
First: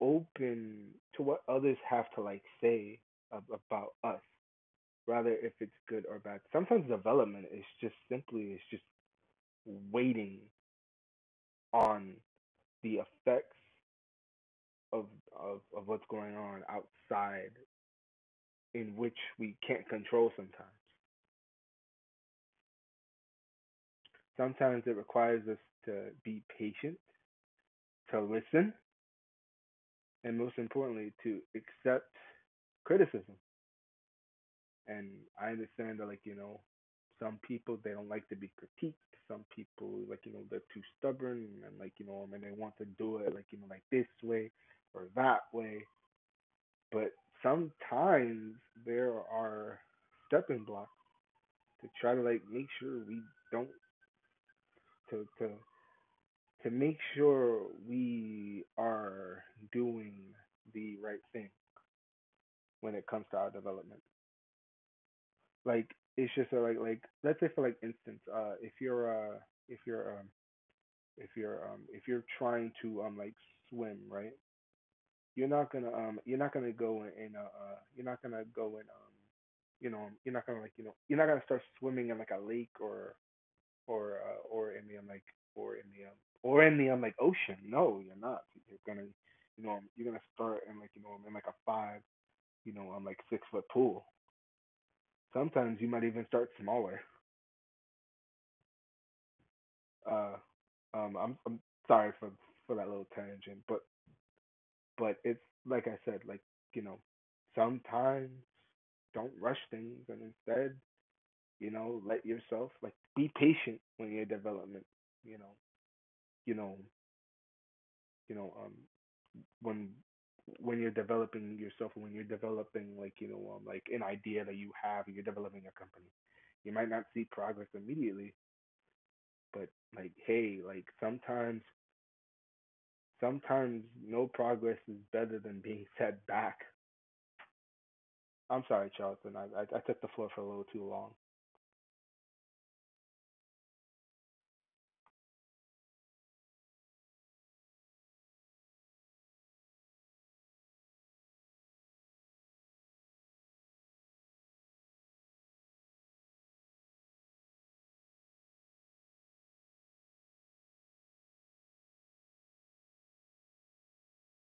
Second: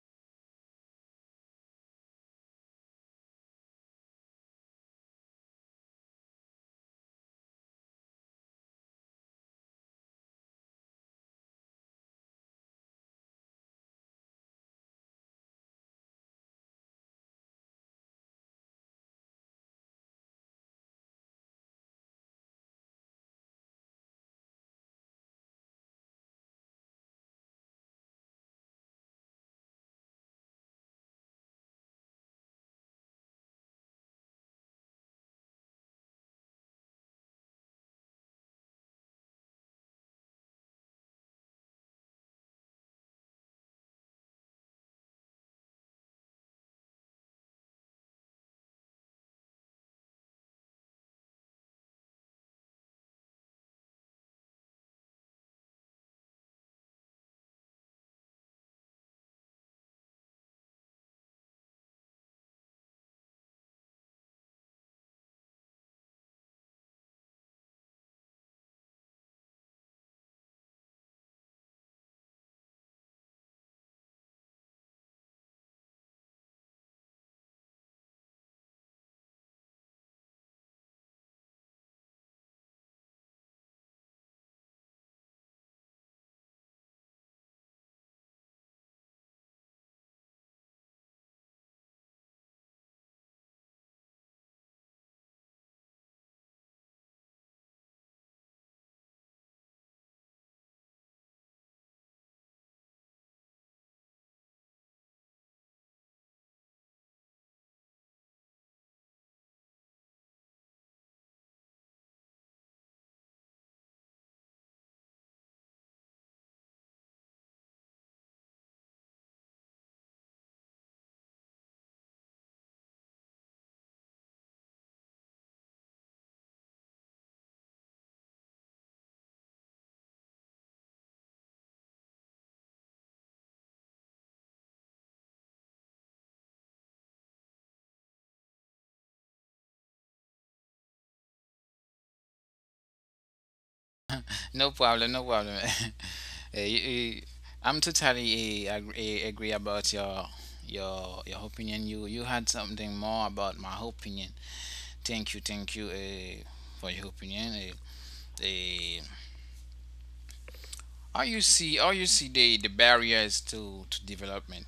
Speaker 2: open to what others have to like say about us, rather if it's good or bad. Sometimes development is just simply it's just waiting on the effects of of what's going on outside, in which we can't control sometimes. Sometimes it requires us to be patient, to listen, and most importantly to accept criticism. And I understand that like, you know, some people they don't like to be critiqued. Some people like, you know, they're too stubborn and like, you know, and they want to do it like, you know, like this way or that way. But sometimes there are stepping blocks to try to like make sure we don't to to to make sure we are doing the right thing when it comes to our development. Like it's just a like let's say for like instance, if you're if you're um if you're trying to like swim right, you're not gonna go in you're not gonna go in you know you're not gonna like you know you're not gonna start swimming in like a lake or or in the like or in the um, or in the like ocean. No, you're not. You're gonna you know you're gonna start in like you know in like a five you know like 6-foot pool. Sometimes you might even start smaller. Uh, I'm sorry for that little tangent, but it's like I said, like you know, sometimes don't rush things, and instead, you know, let yourself like be patient when your development, you know, you know, you know, when you're developing yourself and when you're developing like you know like an idea that you have and you're developing a company, you might not see progress immediately. But like hey like sometimes no progress is better than being set back. I'm sorry, Charlton. I took the floor for a little too long.
Speaker 1: no problem, no problem. Eh, you- I'm totally, agree about your your opinion. You had something more about my opinion. Thank you, thank you, for your opinion. Uh, how you see, how you see the barriers to development?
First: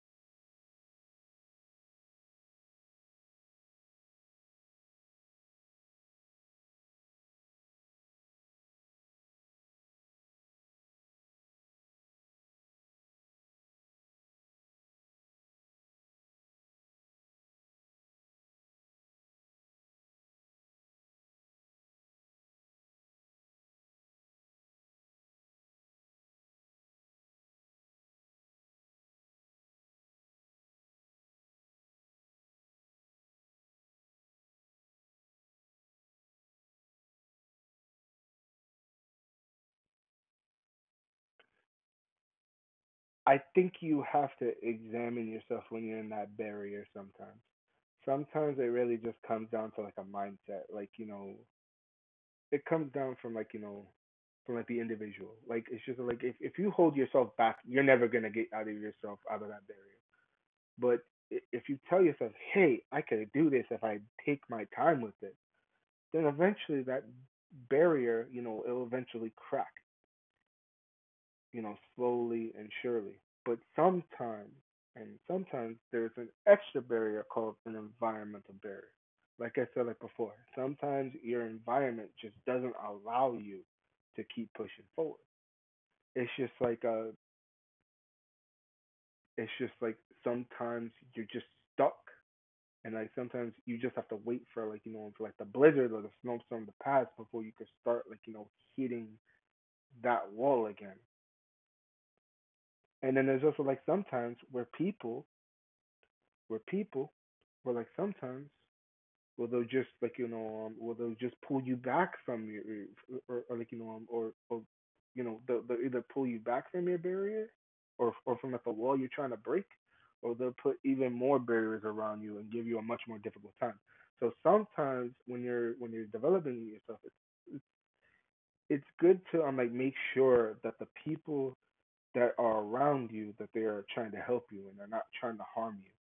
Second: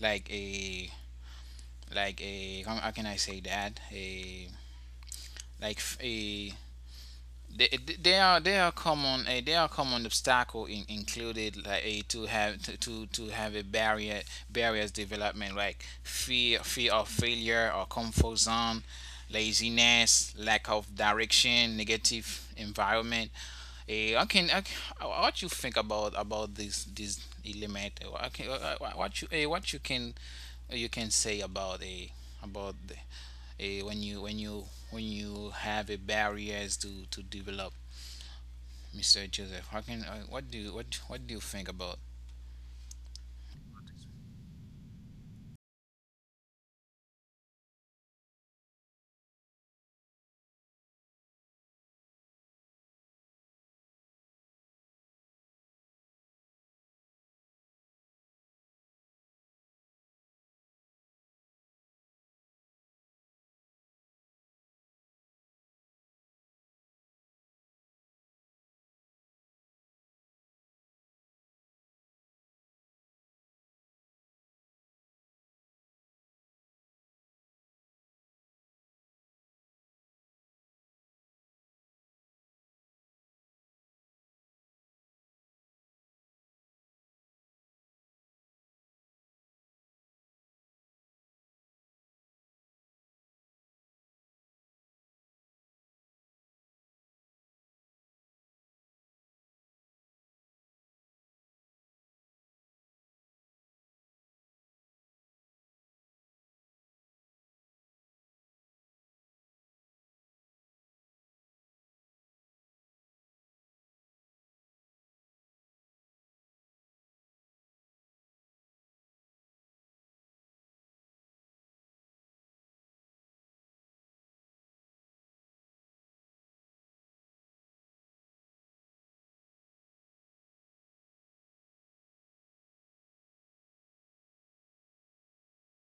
Speaker 1: Like a, like a, how can I say that? A, like a, they, they are common they are common obstacle in, included like, to have to, to have a barrier, barriers development, like fear of failure, or comfort zone, laziness, lack of direction, negative environment. Eh, I can can, what you think about this this element. Okay, what you, what you can, you can say about a, about the, when you when you have a barriers to develop, Mr. Joseph. How can, what do you, what do you think about?
Speaker 2: I think you have to examine yourself when you're in that barrier. Sometimes it really just comes down to like a mindset, like you know it comes down from like you know from like the individual. Like it's just like if you hold yourself back, you're never gonna get out of yourself out of that barrier. But if you tell yourself, "Hey, I could do this if I take my time with it," then eventually that barrier, you know, it'll eventually crack, you know, slowly and surely. But sometimes, and sometimes there's an extra barrier called an environmental barrier. Like I said like before, sometimes your environment just doesn't allow you to keep pushing forward. It's just like uh it's just like sometimes you're just stuck, and like sometimes you just have to wait for like you know for like the blizzard or the snowstorm to pass before you can start like you know hitting that wall again. And then there's also like sometimes where people where people where like sometimes will they just like you know, will they just pull you back from your, or like you know, or you know, they'll either pull you back from your barrier, or from like the wall you're trying to break, or they'll put even more barriers around you and give you a much more difficult time. So sometimes when you're developing yourself, it's good to like make sure that the people that are around you that they are trying to help you and they're not trying to harm you.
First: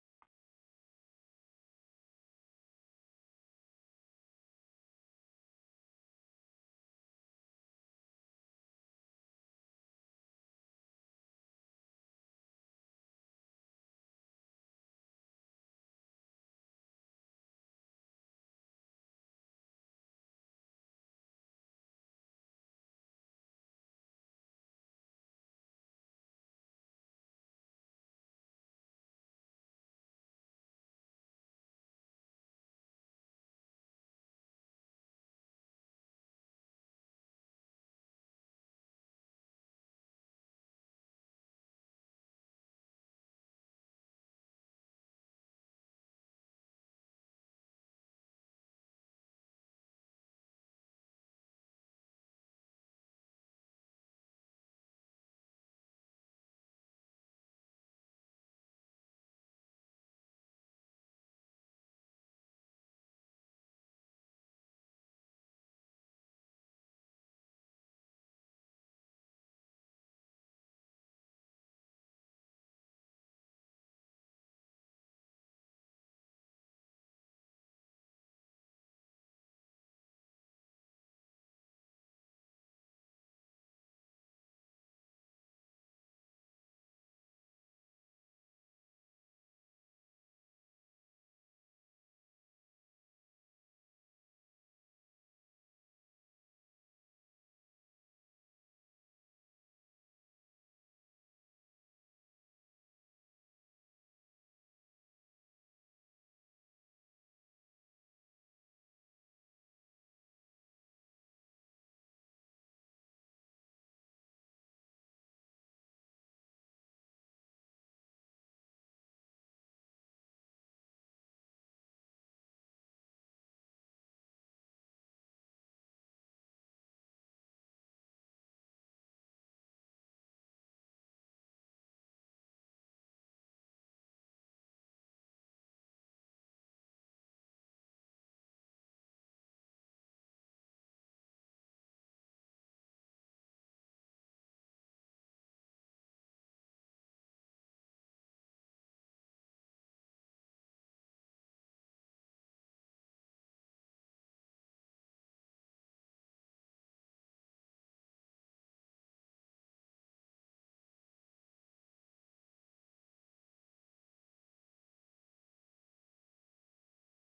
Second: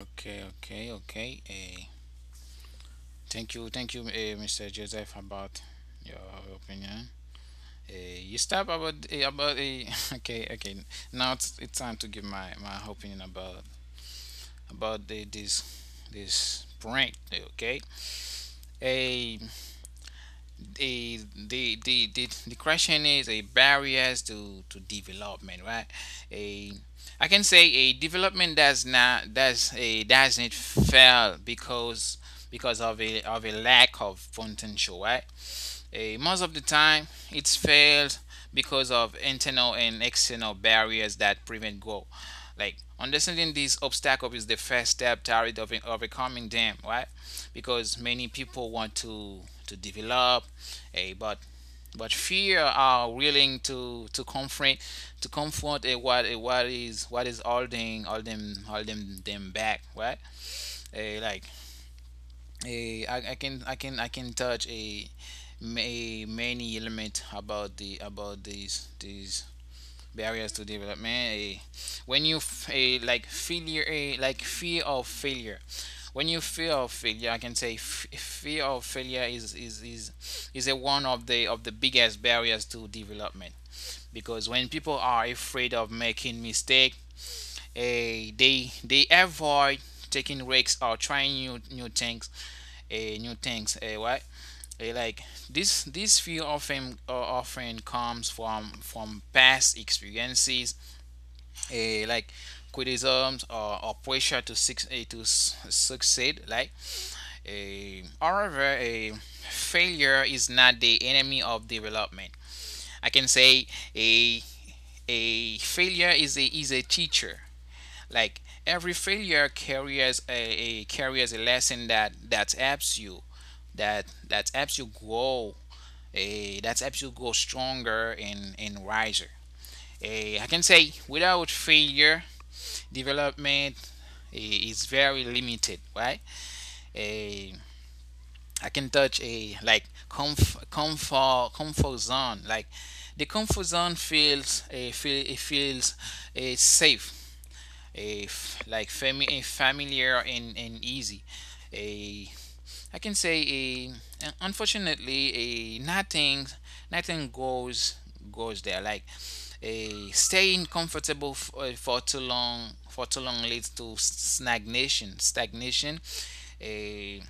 Speaker 1: Okay, okay, okay. Thank you, Mr. Joseph, about your opinion. Uh, you stop about, okay, okay. Now it's time to give my my opinion about the, this prank. Okay. Hey, the, the question is a barriers to development, right. A I can say a development does not doesn't fail because of a, of a lack of potential, right. Eh, most of the time, it's failed because of internal and external barriers that prevent growth. Like understanding these obstacles is the first step toward overcoming them, right? Because many people want to develop, eh, but but fear are willing to to confront, what is, what is holding all them holding them back, right? Eh, like I can, I can touch a, many element about the, about these barriers to development. A, when you f- a like failure, a like fear of failure. When you fear of failure, I can say fear of failure is is a one of the biggest barriers to development, because when people are afraid of making mistake. Eh, they avoid taking risks or trying new things, right? Eh, like this fear often, often comes from past experiences, like criticisms, or pressure to succeed. Like, however, a failure is not the enemy of development. I can say a a failure is a teacher, like every failure a carries a lesson that helps you, that helps you grow, a, that helps you grow stronger and wiser. Eh, I can say without failure, development, i- is very limited, right? Eh, I can touch a, like comfort zone. Like the comfort zone feels a, feels a safe, like a familiar, and, easy, a. I can say a, unfortunately a, nothing, goes, there, like a staying comfortable, for too long leads to stagnation a.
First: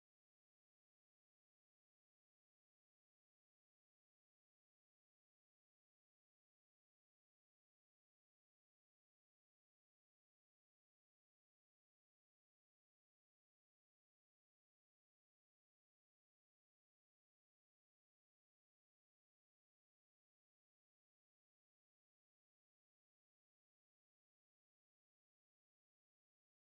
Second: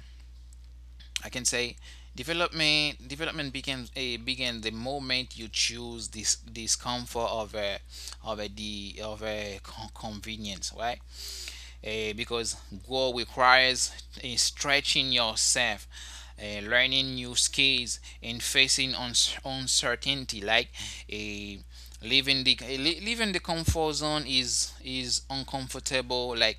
Speaker 1: I can say development begin the moment you choose this, this comfort of a, of a, the of a, convenience, right? Eh, because growth requires, stretching yourself, learning new skills, and facing uncertainty. Like, a leaving the leaving the comfort zone is uncomfortable. Like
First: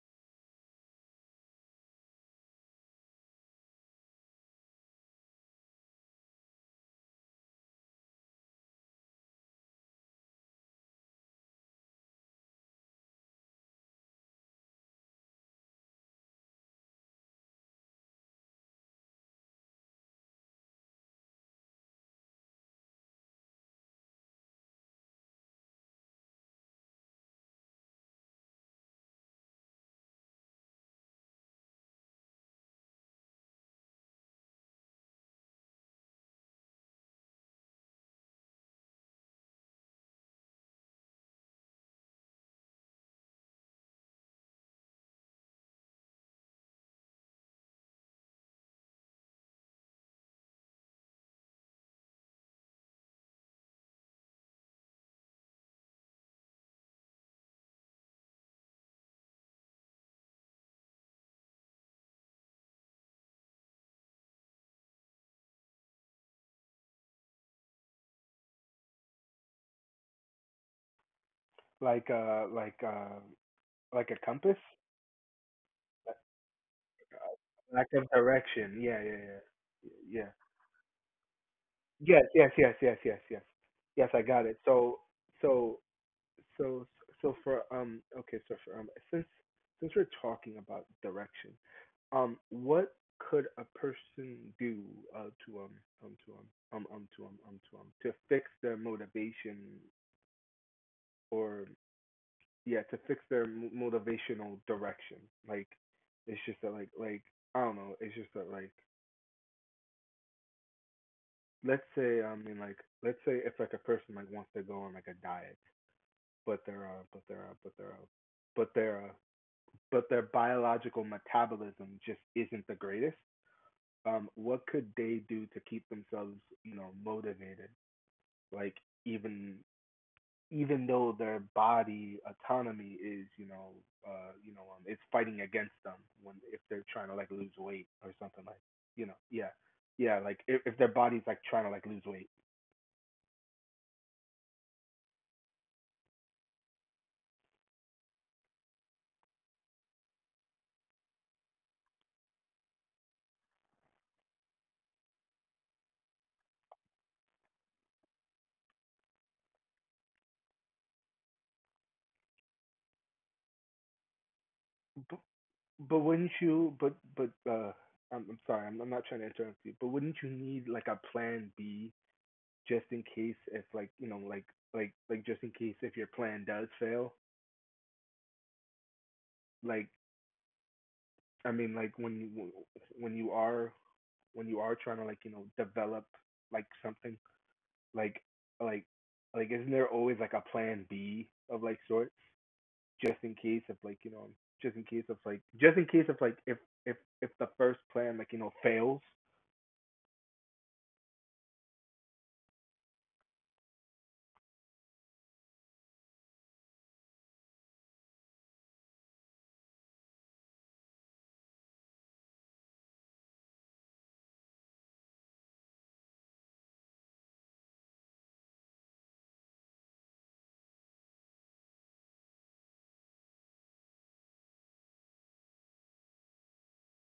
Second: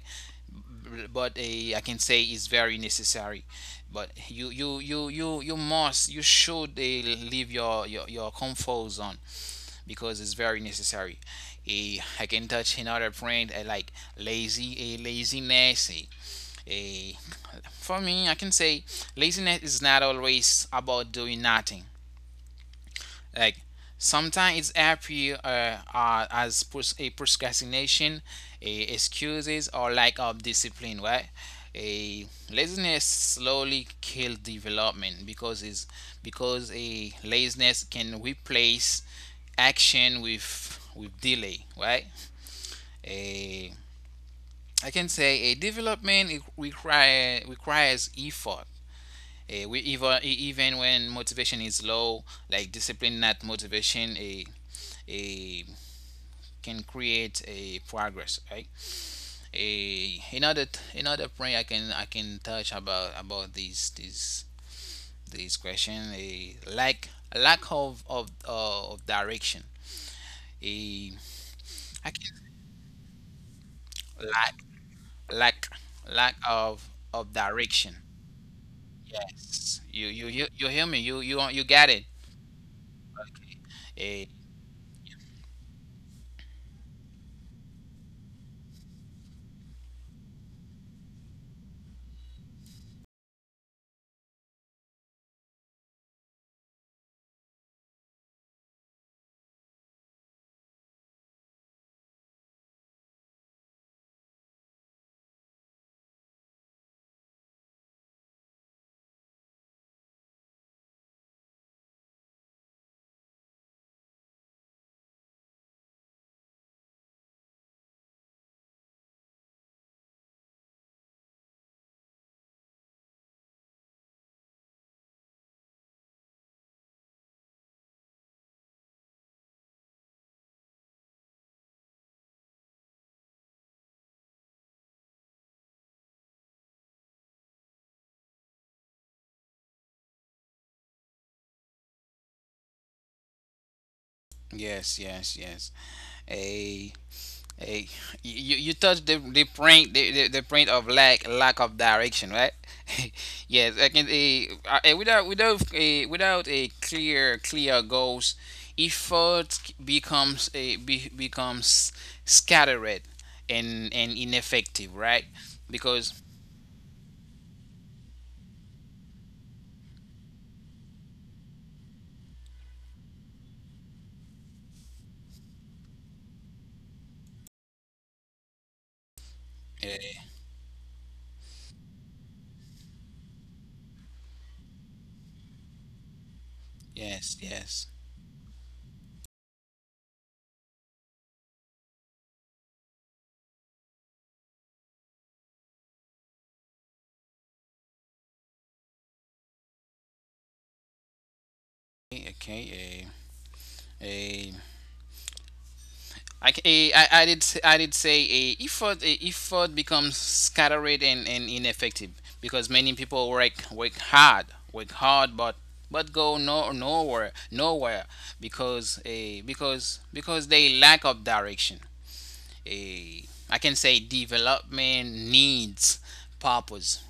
Speaker 1: but uh, I can say is very necessary. But you must you should leave your comfort zone because it's very necessary. I can touch another point, like lazy a laziness. Eh, for me, I can say laziness is not always about doing nothing. Like, sometimes it's appear as pros- a procrastination, a excuses, or lack of discipline. Right? A Laziness slowly kills development because is because a laziness can replace action with delay. Right? A I can say a development requires effort, even when motivation is low, like discipline, not motivation, a can create a progress, right? A another Another point I can touch about this question, a lack lack of direction. A
Speaker 2: Like
Speaker 1: I can
Speaker 2: uh like uh like a
Speaker 1: lack
Speaker 2: compass.
Speaker 1: lack lack of
Speaker 2: Lack
Speaker 1: direction.
Speaker 2: of direction. Yeah, yeah,
Speaker 1: Yes,
Speaker 2: yeah,
Speaker 1: you
Speaker 2: yeah.
Speaker 1: you you, you hear me? You got it?
Speaker 2: Yes, yes, yes, yes, yes, yes.
Speaker 1: Okay.
Speaker 2: Yes, I
Speaker 1: A
Speaker 2: got it. So, so, so, so for okay, so for since we're talking about direction, what could a person do to um to um to fix their motivation or yeah to fix their motivational direction? Like, it's just that like I don't know. It's just that like let's say I mean like let's say if like a person like wants to go on like a diet, but their but their uh, but their biological metabolism just isn't the greatest. What could they do to keep themselves you know motivated? Like even though their body autonomy is you know it's fighting against them when if they're trying to like lose weight or something like you know. Yeah, yeah like if, their body's like trying to like lose weight.
Speaker 1: Yes, yes, yes. A a You touch the point, the point of lack of direction, right? Yes, I can, a without a clear goals, effort becomes scattered and ineffective, right?
Speaker 2: But
Speaker 1: Because.
Speaker 2: wouldn't you? But I'm sorry. I'm not trying to interrupt you. But wouldn't you need like a plan B just in case if like you know like like just in case if your plan does fail? Like
Speaker 1: eh,
Speaker 2: I mean like when you when you are when you are trying to like you know develop like something
Speaker 1: yes, yes.
Speaker 2: like like like isn't there always like a plan B of like sorts just in case of like you know just in case of like if if if the first plan like you know fails.
Speaker 1: Okay, okay. I I did say a effort becomes scattered and ineffective because many people work hard but go no nowhere because a because because they lack of direction. A I can say development needs purpose.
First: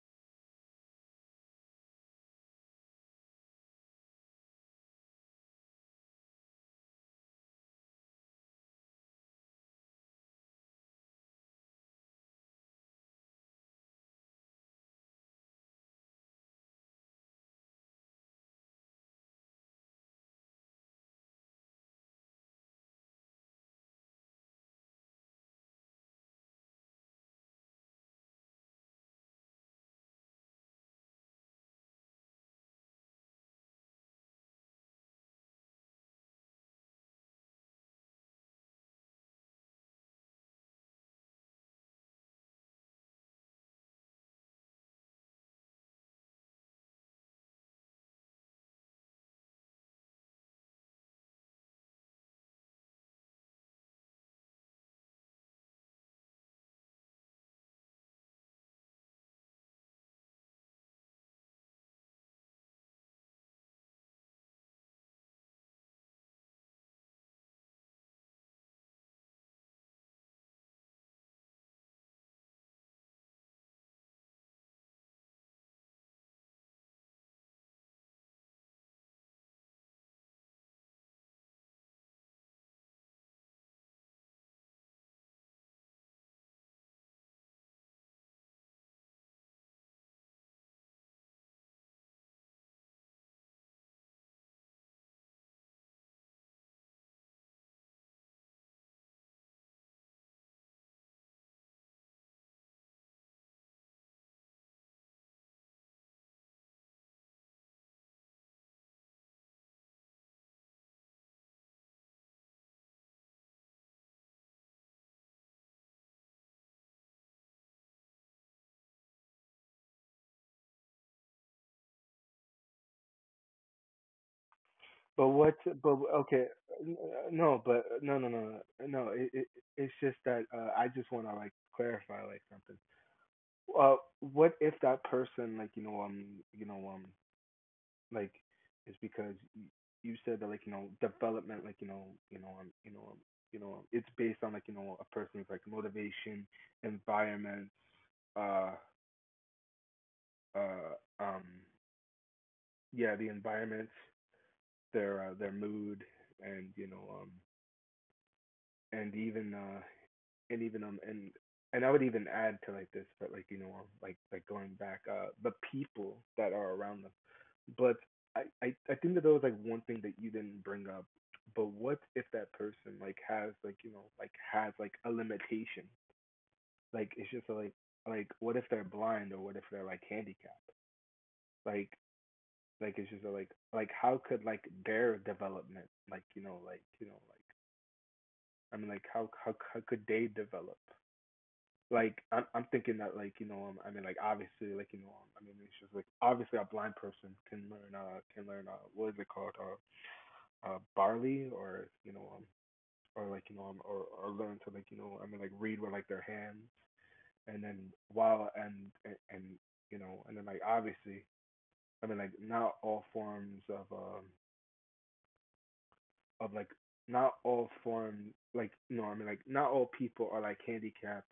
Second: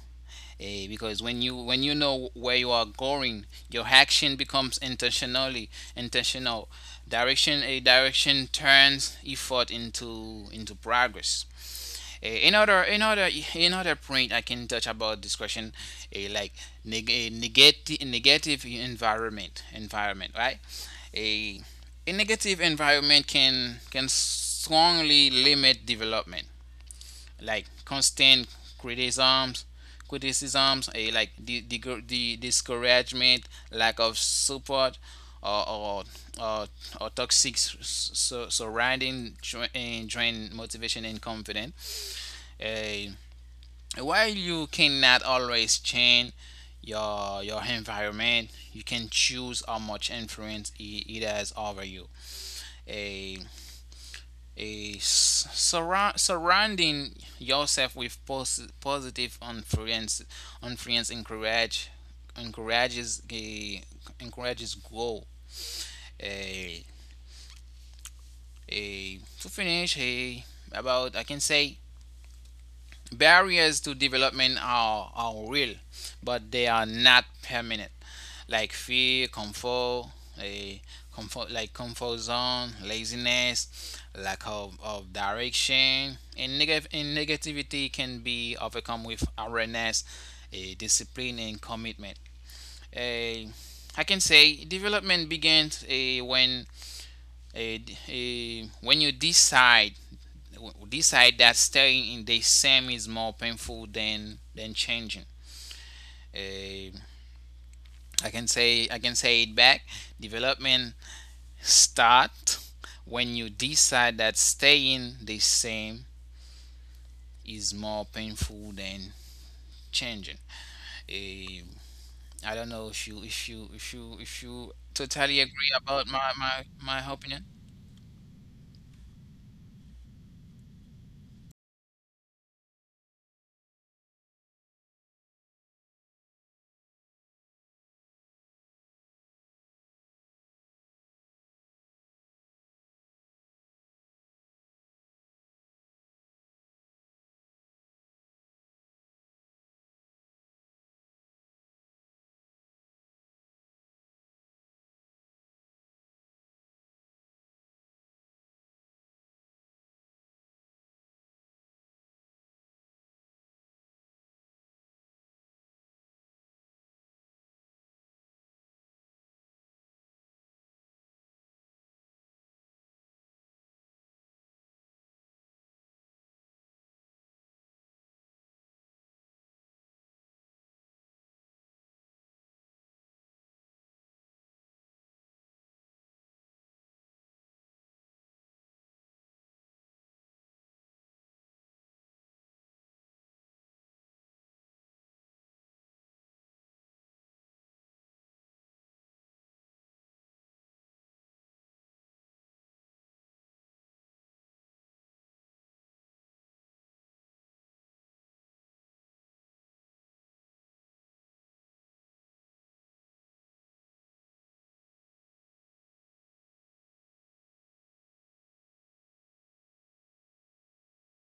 Speaker 1: Because when you know where you are going, your action becomes intentional. Direction turns effort into progress. Eh, another another Another point I can touch about this question, like neg- a negative negative environment, right. A a negative environment can strongly limit development, like constant criticisms criticisms, like the discouragement, lack of support, or or, or, or toxic surrounding, and drain motivation and confidence. Eh, while you cannot always change your environment, you can choose how much influence it has over you. Uh, Surrounding yourself with positive influence encourages a encourages growth. A a To finish, a about I can say barriers to development are real, but they are not permanent. Like fear, comfort, a comfort like comfort zone, laziness, lack of direction, negative and negativity can be overcome with awareness, a discipline, and commitment. A I can say development begins, eh, when eh, d- eh, when you decide that staying in the same is more painful than changing. Eh, I can say, it back. Development start when you decide that staying the same is more painful than changing. Eh, I don't know if you
Speaker 2: But
Speaker 1: totally
Speaker 2: what's
Speaker 1: agree
Speaker 2: but
Speaker 1: about my
Speaker 2: okay,
Speaker 1: my my opinion.
Speaker 2: no, but no, no, no, no, no. It, it's just that I just want to like clarify like something. What if that person like you know um like is because you said that like development like you know you know you know you know it's based on like you know a person's like motivation, environment, uh uh um yeah the environment, their mood, and and even and even and I would even add to like this, but like like going back, the people that are around them. But I think that there was like one thing that you didn't bring up. But what if that person like has like you know like has like a limitation? Like it's just like what if they're blind or what if they're like handicapped? Like it's just like how could like their development like like I mean like how could they develop like I'm thinking that like I mean like obviously like I mean it's just like obviously a blind person can learn what is it called barley or or like or learn to like you know I mean like read with like their hands and then while and you know and then like obviously I mean like not all forms of like not all forms like you know I mean like not all people are like handicapped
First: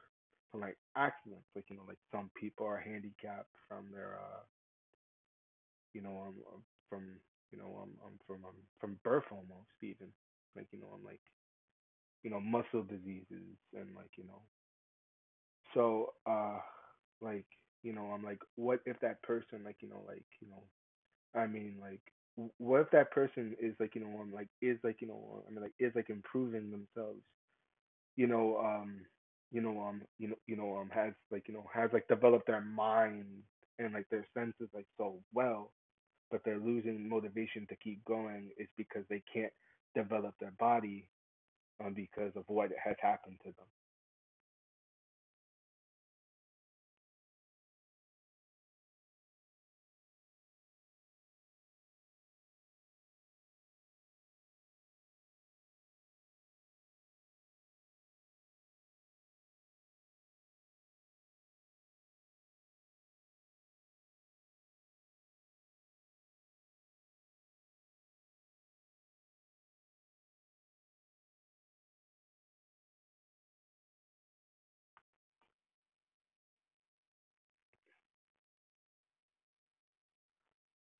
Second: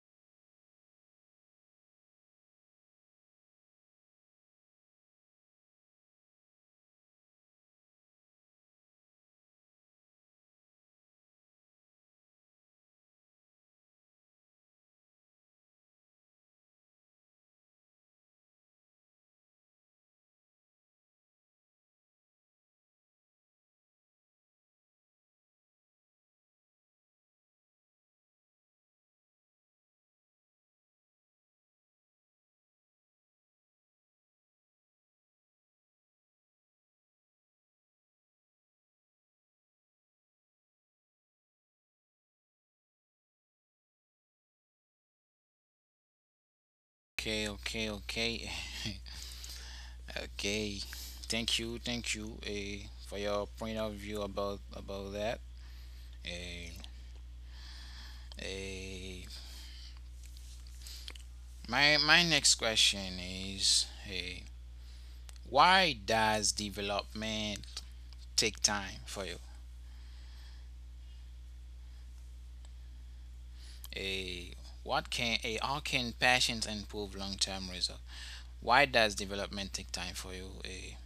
Speaker 2: from like accidents like you know like some people are handicapped from their you know um um, from you know um, um from um, from birth almost even like you know I'm like you know muscle diseases and like you know so like you know I'm like what if that person like I mean like what if that person is like like is like I mean like is like improving themselves you know, you know, you know, you know, has like, you know, has like developed their mind and like their senses like so well, but they're losing motivation to keep going is because they can't develop their body because of what has happened to them.
Speaker 1: Okay, okay, okay, okay. Thank you, for your point of view about that. Hey, hey. My next question is, hey, why does development take time for you? Hey, how can patience improve long term result? Why does development take time for you? Hey,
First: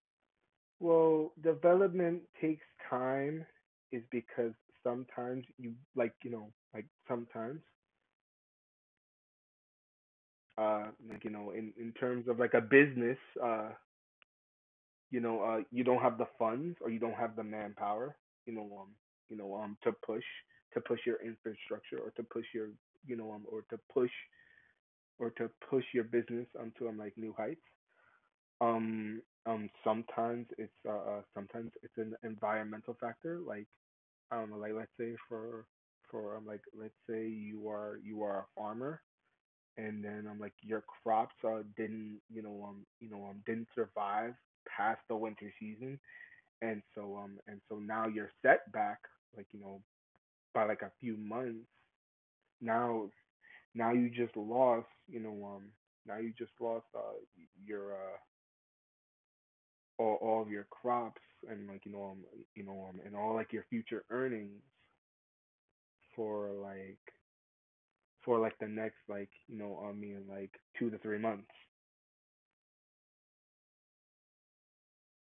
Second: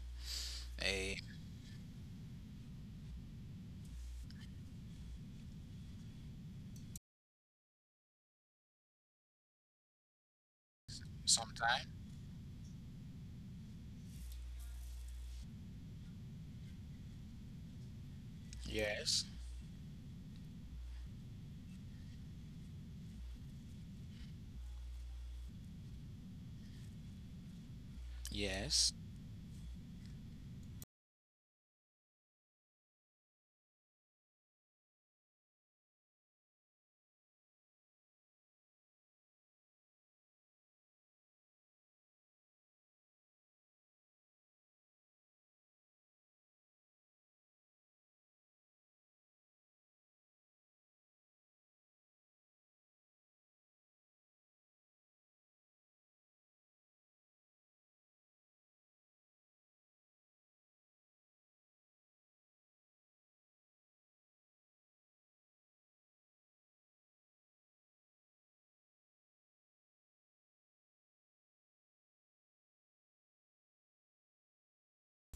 Speaker 1: hey,
Speaker 2: Well, development takes time, is because sometimes you like, you know, like sometimes, like you know,
Speaker 1: sometime.
Speaker 2: in terms of like a business, uh, you know, you don't have the funds or you don't have the manpower, you know, um,
Speaker 1: Yes.
Speaker 2: to push your infrastructure or to push your, or to push your business onto like new heights.
Speaker 1: Yes.
Speaker 2: Sometimes it's an environmental factor, like I don't know, like let's say for like let's say you are a farmer and then like your crops didn't didn't survive past the winter season and so now you're set back like you know by like a few months now now you just lost now you just lost your all of your crops and like and all like your future earnings for like for like the next like you know I mean like 2 to 3 months.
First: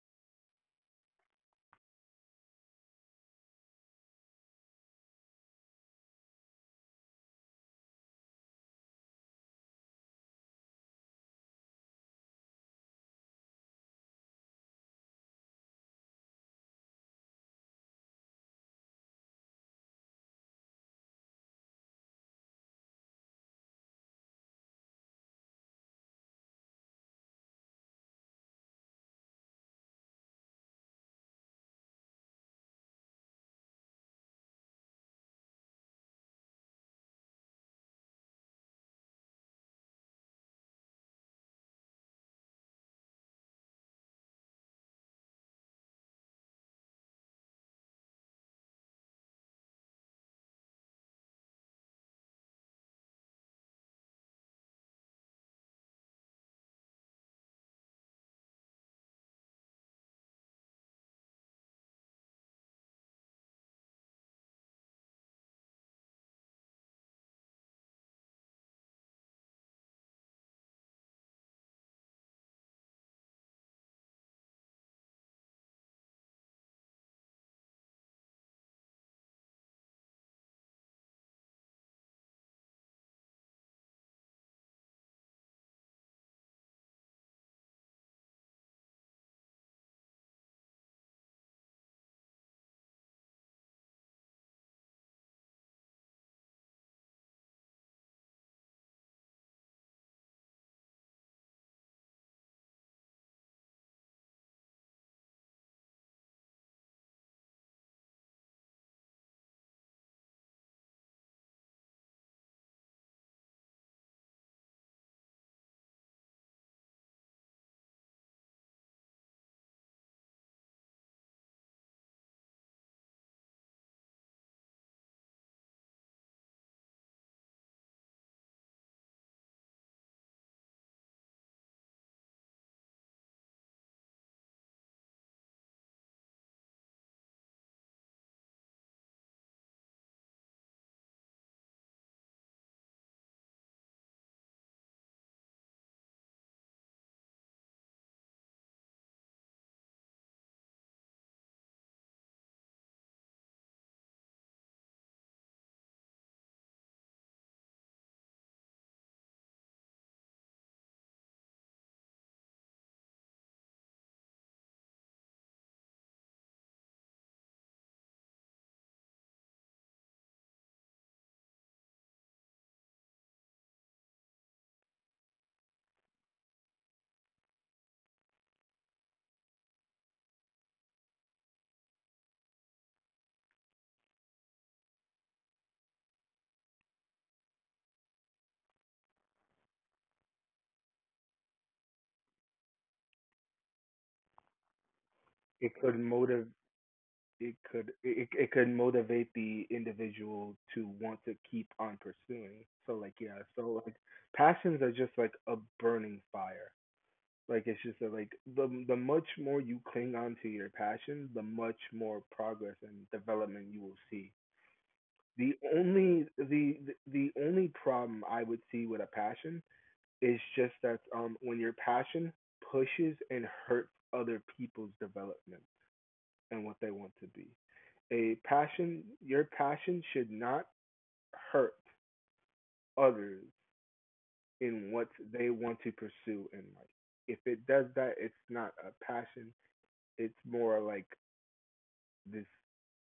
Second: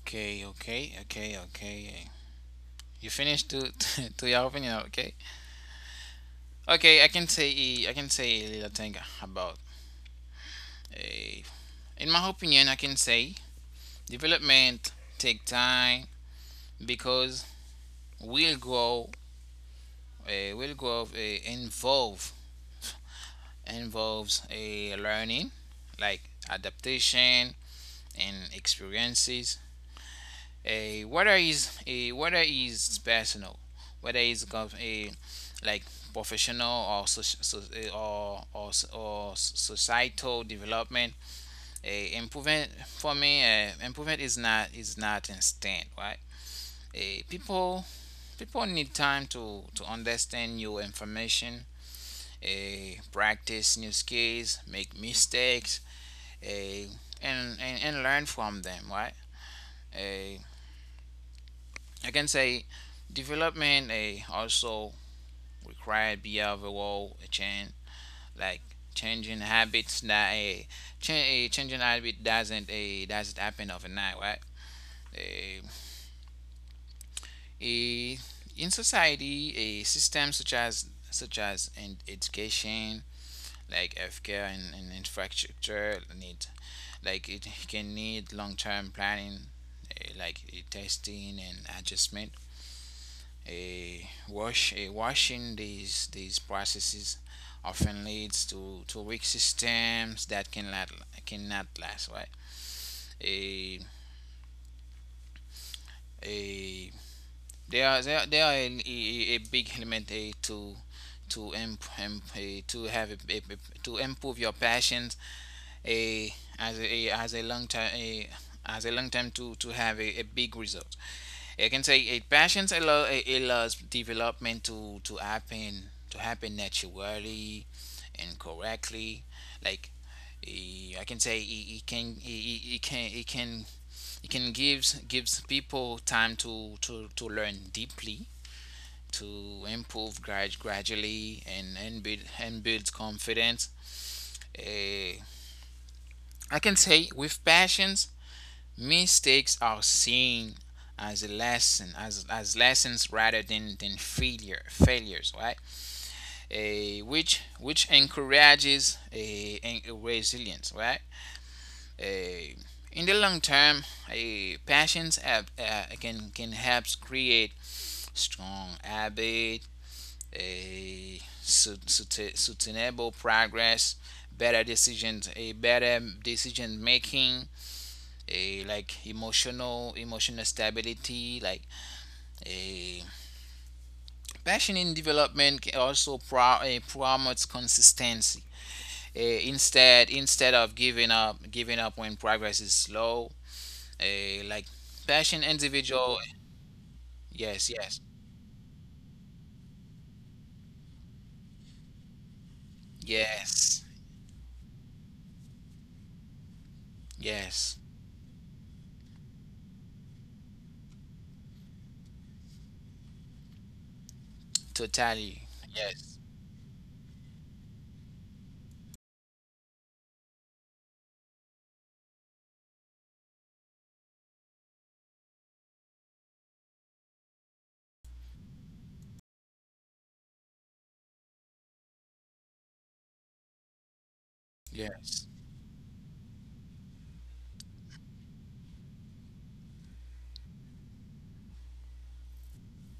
Speaker 1: Okay. Okay. Okay. Okay. Eh. You finished to to your opinion. Okay. Okay. I can say, I can say a little thing about. eh, in my opinion, I can say development take time because will grow, will grow, involves a learning, like adaptation and experiences. A Whether is personal, whether is a like professional, or soci- so, eh, or societal development, a improvement, for me, improvement is not instant, right. Eh, people People need time, to understand new information, practice new skills, make mistakes, eh, and learn from them, right? Eh, I can say development, also require behavioral change, like changing habits that changing habit doesn't a doesn't happen overnight, right? Eh, eh, in society, a system such as in education, like healthcare and infrastructure need, like, it can need long-term planning, like testing and adjustment. A wash a Washing these processes often leads to weak systems that cannot last, right. a a there are there There are a big element a to have to improve your passions, a as a as a long time, a as a long time to have a big result. I can say a patience allows development to to happen naturally and correctly. Like, I can say it, it can it, it it can it can it can gives people time to learn deeply, to improve gradually, and build confidence. Eh, I can say with passions, mistakes are seen as a lesson, as lessons, rather than failures, right? A Which encourages a resilience, right? A In the long term, a patience, can help create strong habit, a sustainable progress, better decisions, a better decision making, a like emotional stability, like a passion in development can also promotes consistency. Instead of giving up when progress is slow, a like passion
Speaker 2: It could
Speaker 1: individual.
Speaker 2: motive
Speaker 1: Yes, yes,
Speaker 2: it, it could motivate the individual to want to keep on pursuing so like yeah so
Speaker 1: yes,
Speaker 2: like passions are just like a burning fire like it's
Speaker 1: yes,
Speaker 2: just that like the much more you cling on to your passion the much more progress and development you will see. The
Speaker 1: totally.
Speaker 2: only
Speaker 1: Yes,
Speaker 2: the the only problem I would see with a passion is just that when your passion pushes and hurts other people's development and what they want to be. A passion, your passion should not hurt others in what
Speaker 1: yes,
Speaker 2: they want to pursue in life. If it does that, it's not a passion. It's more like this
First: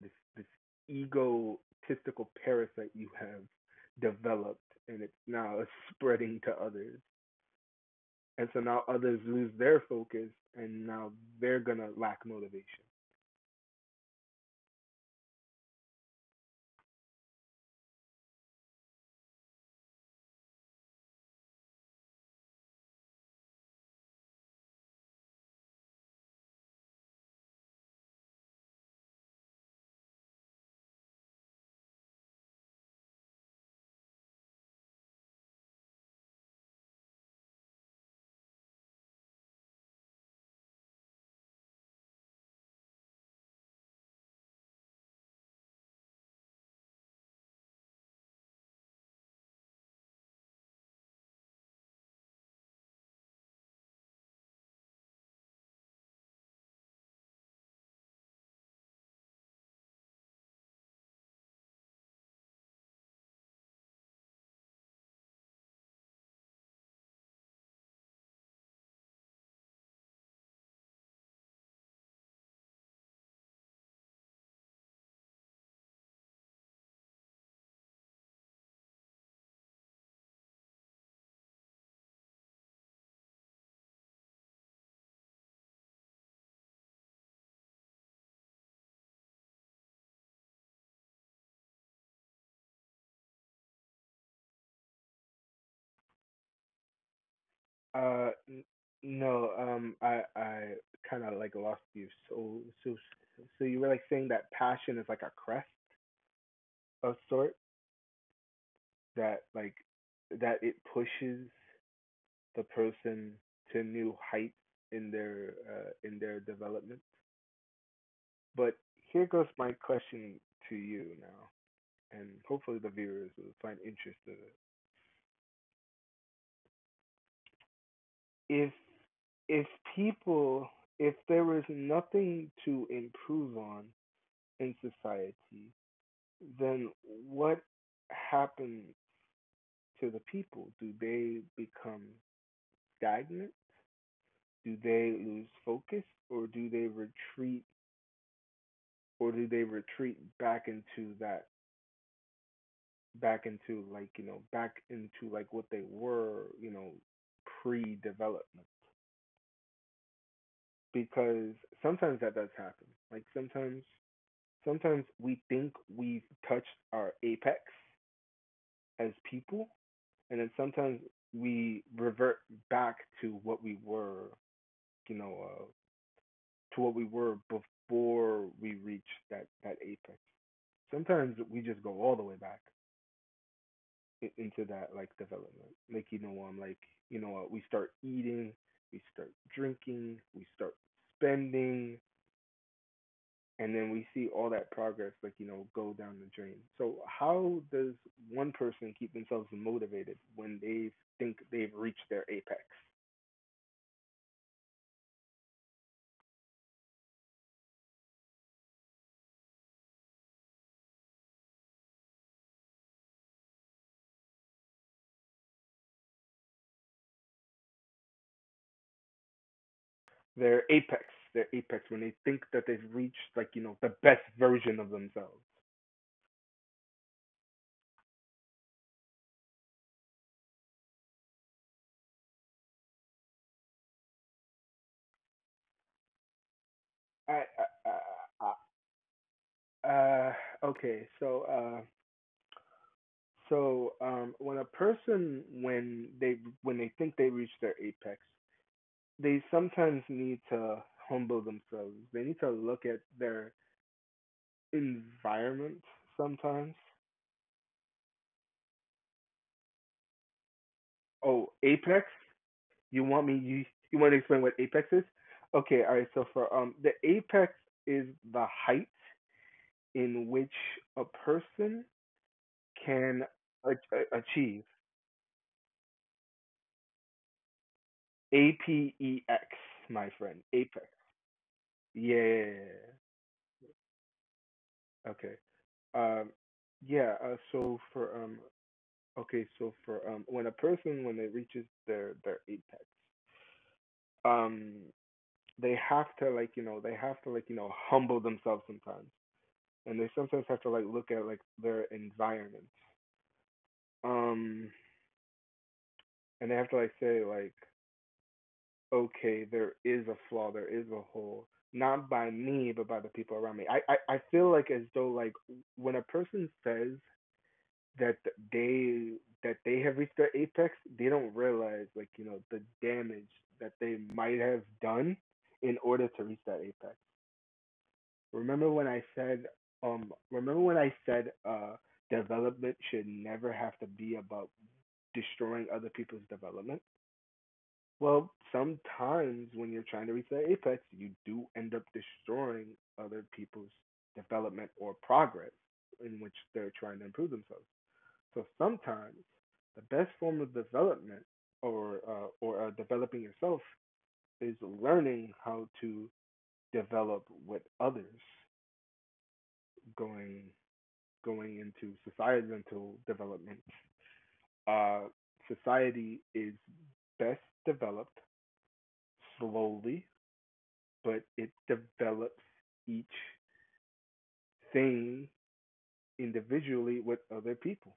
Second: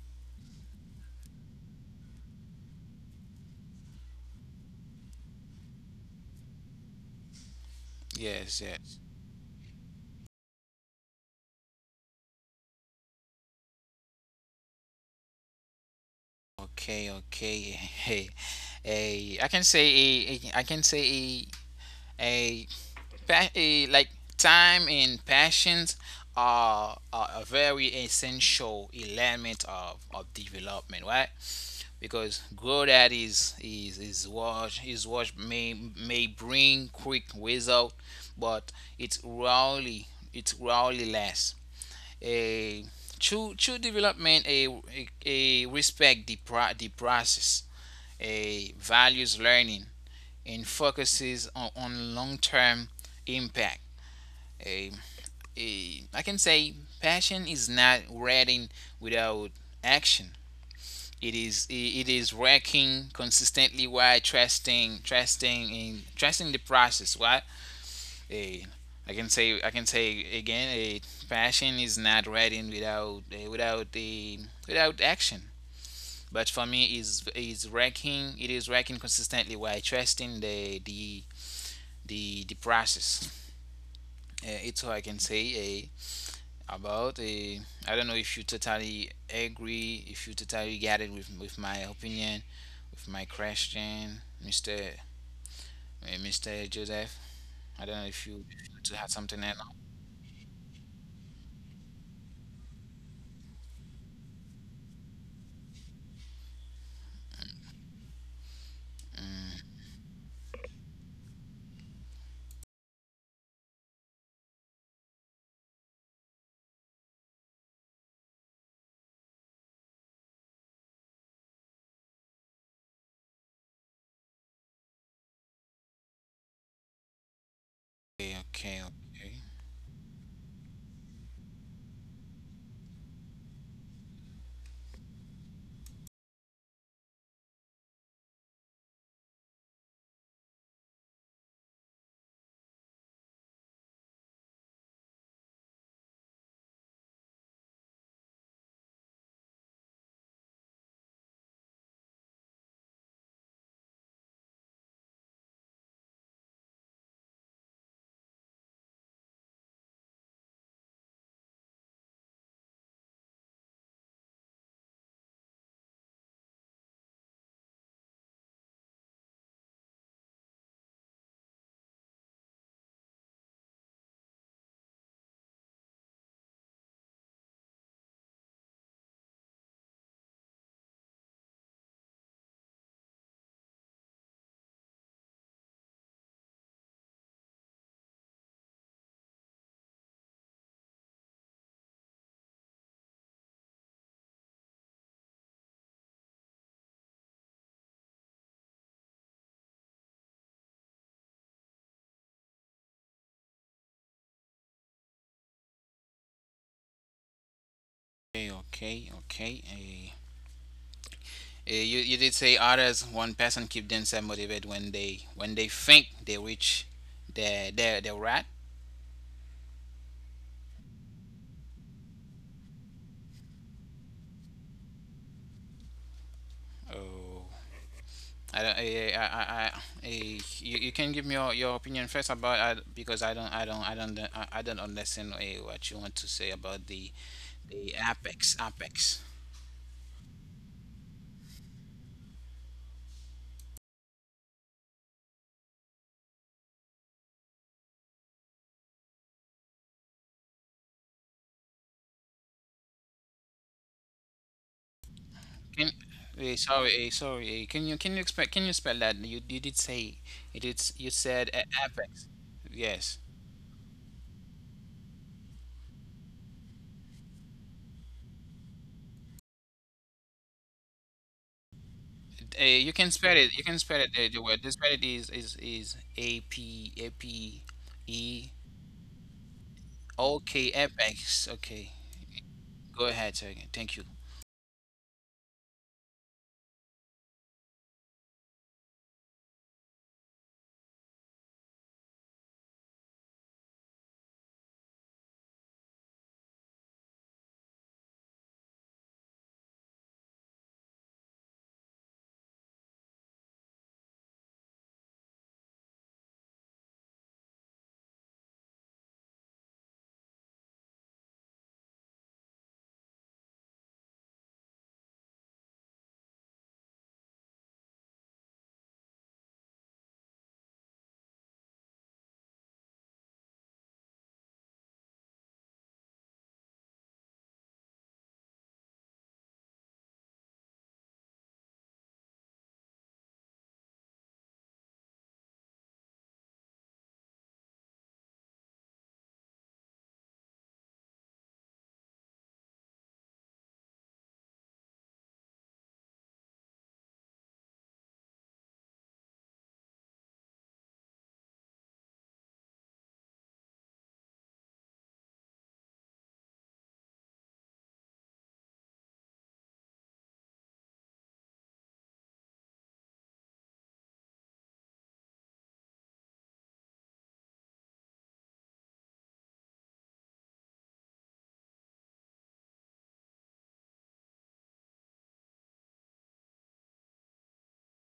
Speaker 2: this this egotistical parasite you have developed, and it's now spreading to others. And so
Speaker 1: yes,
Speaker 2: now
Speaker 1: yes.
Speaker 2: others lose their focus, and now they're gonna lack motivation.
Speaker 1: Okay, okay. Hey. Ai can say a I can say, a like time and passions are a very essential element of development, right, because growth that is what may bring quick result, but it's rarely it's rarely less. A True development, a respect the process, a values learning, and focuses on long-term impact. I can say passion is not reading without action. It is it is working consistently while trusting the process. What? eh, I can say, again, passion is not reading without eh, without the without action. But for me, is working. It is working consistently while trusting the process. It's how I can say. A. about a I don't know if you totally agree, if you totally get it with my opinion, with my question, Mr. Mr. Joseph. I don't know if
Speaker 2: Uh,
Speaker 1: you if
Speaker 2: n-
Speaker 1: you to have something
Speaker 2: no,
Speaker 1: else.
Speaker 2: I kind of like lost you. So so you were like saying that passion is like a crest of sort that that it pushes the person to new heights in their development. But here goes my question to you now, and hopefully the viewers will find interest in it.
Speaker 1: Okay,
Speaker 2: If
Speaker 1: okay,
Speaker 2: if people, if there was nothing to improve on in society, then what happens to the people? Do they become stagnant? Do they lose focus, or do they retreat, back into that, back into like, you know, back into like what they were, you know, pre-development? Because sometimes that does happen. Like sometimes we think we've touched our apex as people, and then sometimes we revert back to what we were, you know, uh, to what we were before we reached that apex. Sometimes we just go all the way back into that like development. Like like we start eating, we start drinking, we start spending, and then we see all that progress like you know go down the drain. So how does one person keep themselves motivated when they think they've reached their apex?
Speaker 1: okay, okay, okay, okay. Eh. You did say others, one person keep themselves motivated when they think they reach their, right?
Speaker 2: Their apex, their apex when they think that they've reached like you know the best version of themselves.
Speaker 1: Oh, I don't. I, you can give me your opinion first about I, because I don't understand, what you want to say about
Speaker 2: I, I,
Speaker 1: the
Speaker 2: I,
Speaker 1: apex.
Speaker 2: I okay, so so when a person, when they think they reach their apex, they sometimes need to humble themselves. They need to look at their environment
Speaker 1: Can.
Speaker 2: sometimes.
Speaker 1: Sorry, can you spell that? You did say it is — you
Speaker 2: Oh,
Speaker 1: said,
Speaker 2: apex?
Speaker 1: apex.
Speaker 2: You
Speaker 1: Yes.
Speaker 2: want me? You want to explain what apex is? Okay, all right. So for the apex is the height in which a person can
Speaker 1: You
Speaker 2: a-
Speaker 1: can spell it, the word,
Speaker 2: achieve.
Speaker 1: the spell it is, a p, a p, e.
Speaker 2: Apex, my friend.
Speaker 1: Okay,
Speaker 2: Apex.
Speaker 1: apex. Okay.
Speaker 2: Yeah.
Speaker 1: Go ahead, sir. Thank you.
Speaker 2: Okay. Um yeah, so for okay, so for when a person when it reaches their apex, um they have to like, you know, humble themselves sometimes. And they sometimes have to like look at like their environment. Um and they have to like say like okay, there is a flaw, there is a hole, not by me, but by the people around me. I feel like as though like when a person says that they that they have reached their apex, they don't realize like you know the damage that they might have done in order to reach that apex. Remember when I said um remember when I said uh development should never have to be about destroying other people's development? Well, sometimes when you're trying to reach that apex, you do end up destroying other people's development or progress in which they're trying to improve themselves. So sometimes the best form of development or developing yourself is learning how to develop with others, going into societal development. Uh, society is best developed slowly, but it develops each thing individually with other people.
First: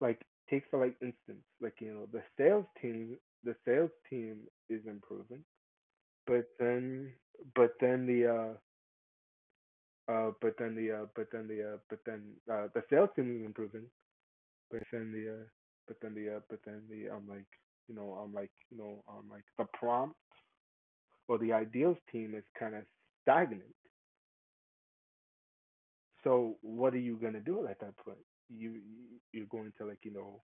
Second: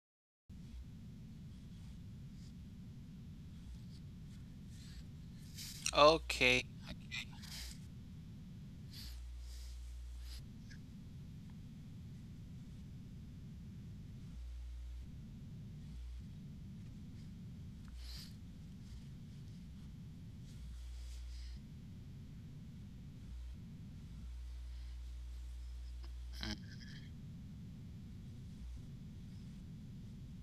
Speaker 2: Like take for like instance, like you know, the sales team is improving, but
Speaker 1: Okay.
Speaker 2: then but then the but then the but then the but then the sales team is improving, but then the but then the but then the like like the prompt or the ideals team is kind of stagnant. So what are you gonna do at that point? You you're going to like you know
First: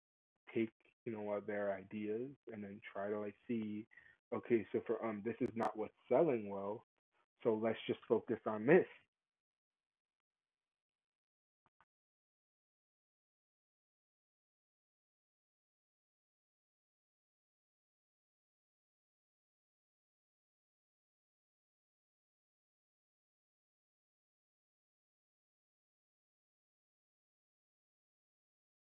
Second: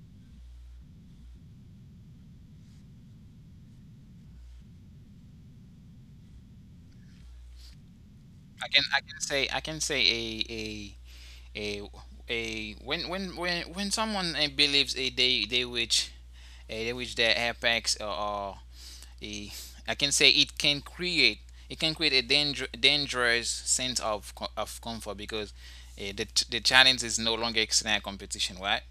Speaker 2: take their ideas and then try to like see, okay, so for this is not what's selling well, so let's just focus on this.
Speaker 1: I can say, a a a when someone, believes, they reach, their apex, or, a, I can say it can create, it can create a danger, dangerous sense of of comfort, because the challenge is no longer external competition, right?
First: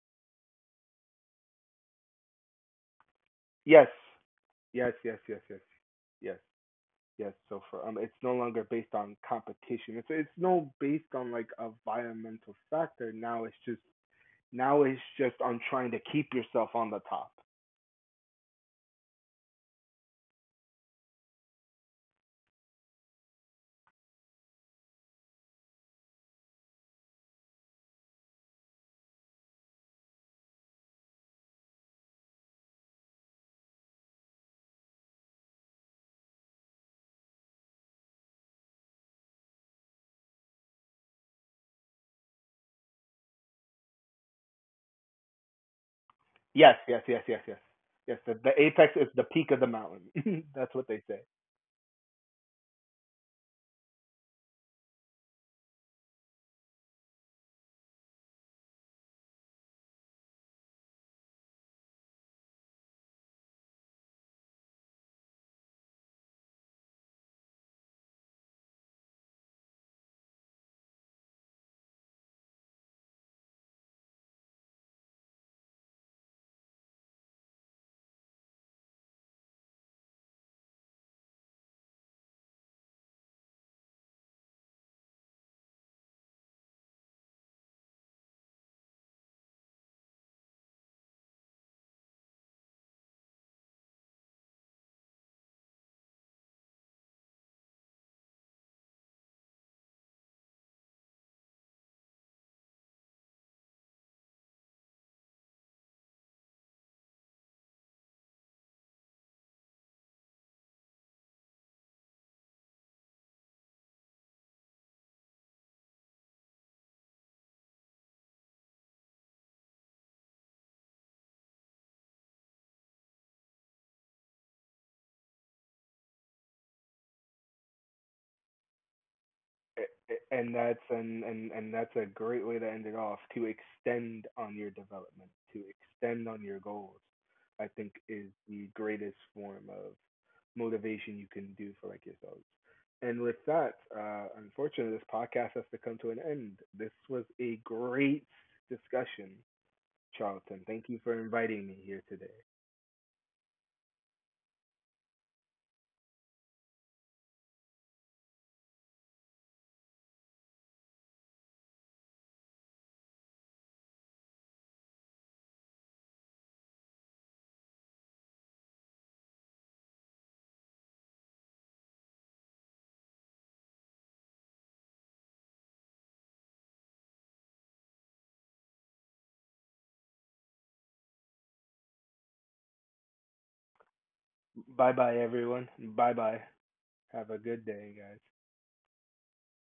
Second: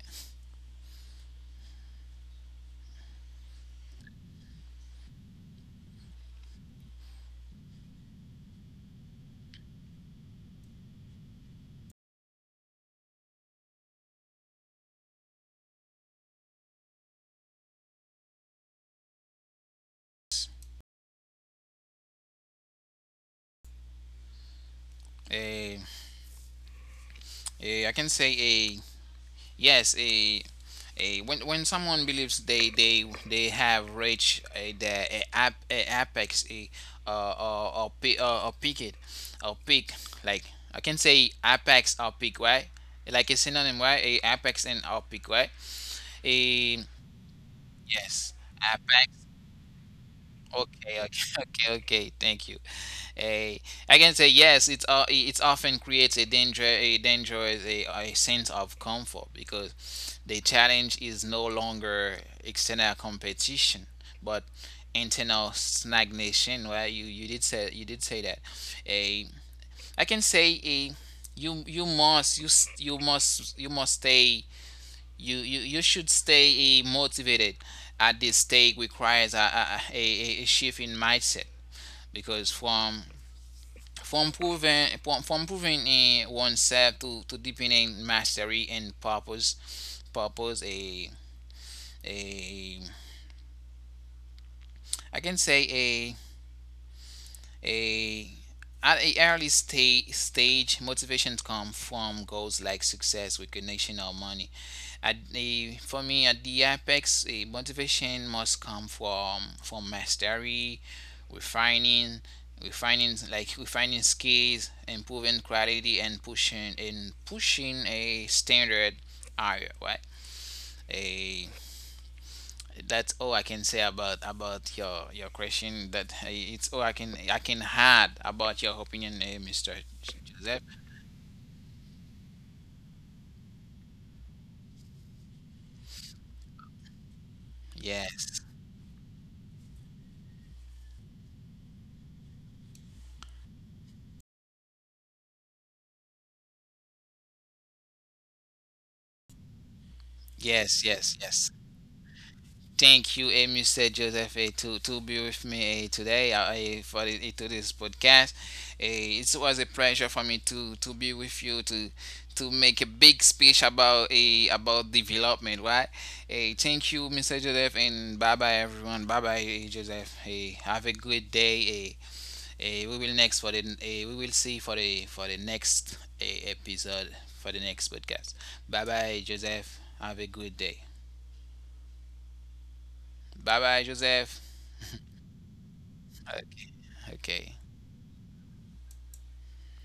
Speaker 2: Yes, yes, yes, yes, yes, yes, yes. So for it's no longer based on competition. It's no based on like a environmental factor. Now it's just on trying to keep yourself on the top.
Speaker 1: Uh, I can say yes. A When someone believes they have reached, the, a, ap, a apex, a or peak, or peak it or peak, like, I can say, apex or peak, right? Like a synonym, right? a Apex and or peak, right? a
Speaker 2: Yes. Yes,
Speaker 1: Yes.
Speaker 2: the apex is
Speaker 1: Apex.
Speaker 2: the peak of the mountain. That's what
Speaker 1: Okay,
Speaker 2: they
Speaker 1: okay,
Speaker 2: say.
Speaker 1: okay, okay. Thank you. Eh, I can say yes. It's often creates a dangerous, a sense of comfort because the challenge is no longer external competition, but internal stagnation. Well, you did say, that. A I can say, a you you must you must stay — you should stay, motivated. At this stage requires, a shift in mindset, because from proving, oneself to deepening mastery and purpose, a I can say. A. A At a stage, motivation comes from goals like success, recognition, or money. At the For me, at the apex, a motivation must come from mastery, refining, refining, like refining skills, improving quality, and pushing a standard higher, right? A That's all I can say about your question. That It's all I can add about your opinion, Mr. Joseph.
Speaker 2: And that's and that's a great way to end it off. To extend on your development, to extend on your goals, I think is
Speaker 1: Yes,
Speaker 2: the greatest form of motivation you can do for like yourselves. And with that, unfortunately, this podcast has to come to an end. This was a great discussion, Charlton.
Speaker 1: yes,
Speaker 2: Thank you
Speaker 1: yes,
Speaker 2: for
Speaker 1: yes.
Speaker 2: inviting me here today.
Speaker 1: Thank you, Mr. Joseph, to be with me today, for to this podcast. It was a pleasure for me to be with you to make a big speech about development, right? Hey, thank you, Mr. Joseph, and bye bye, everyone. Bye bye, Joseph. Hey, have a good day. Hey. We will see for the next, episode, for the next podcast. Bye bye, Joseph. Have a good day. Bye bye, Joseph.
Speaker 2: Bye bye, everyone. Bye bye.
Speaker 1: Okay.
Speaker 2: Have a
Speaker 1: Okay.
Speaker 2: good day, guys.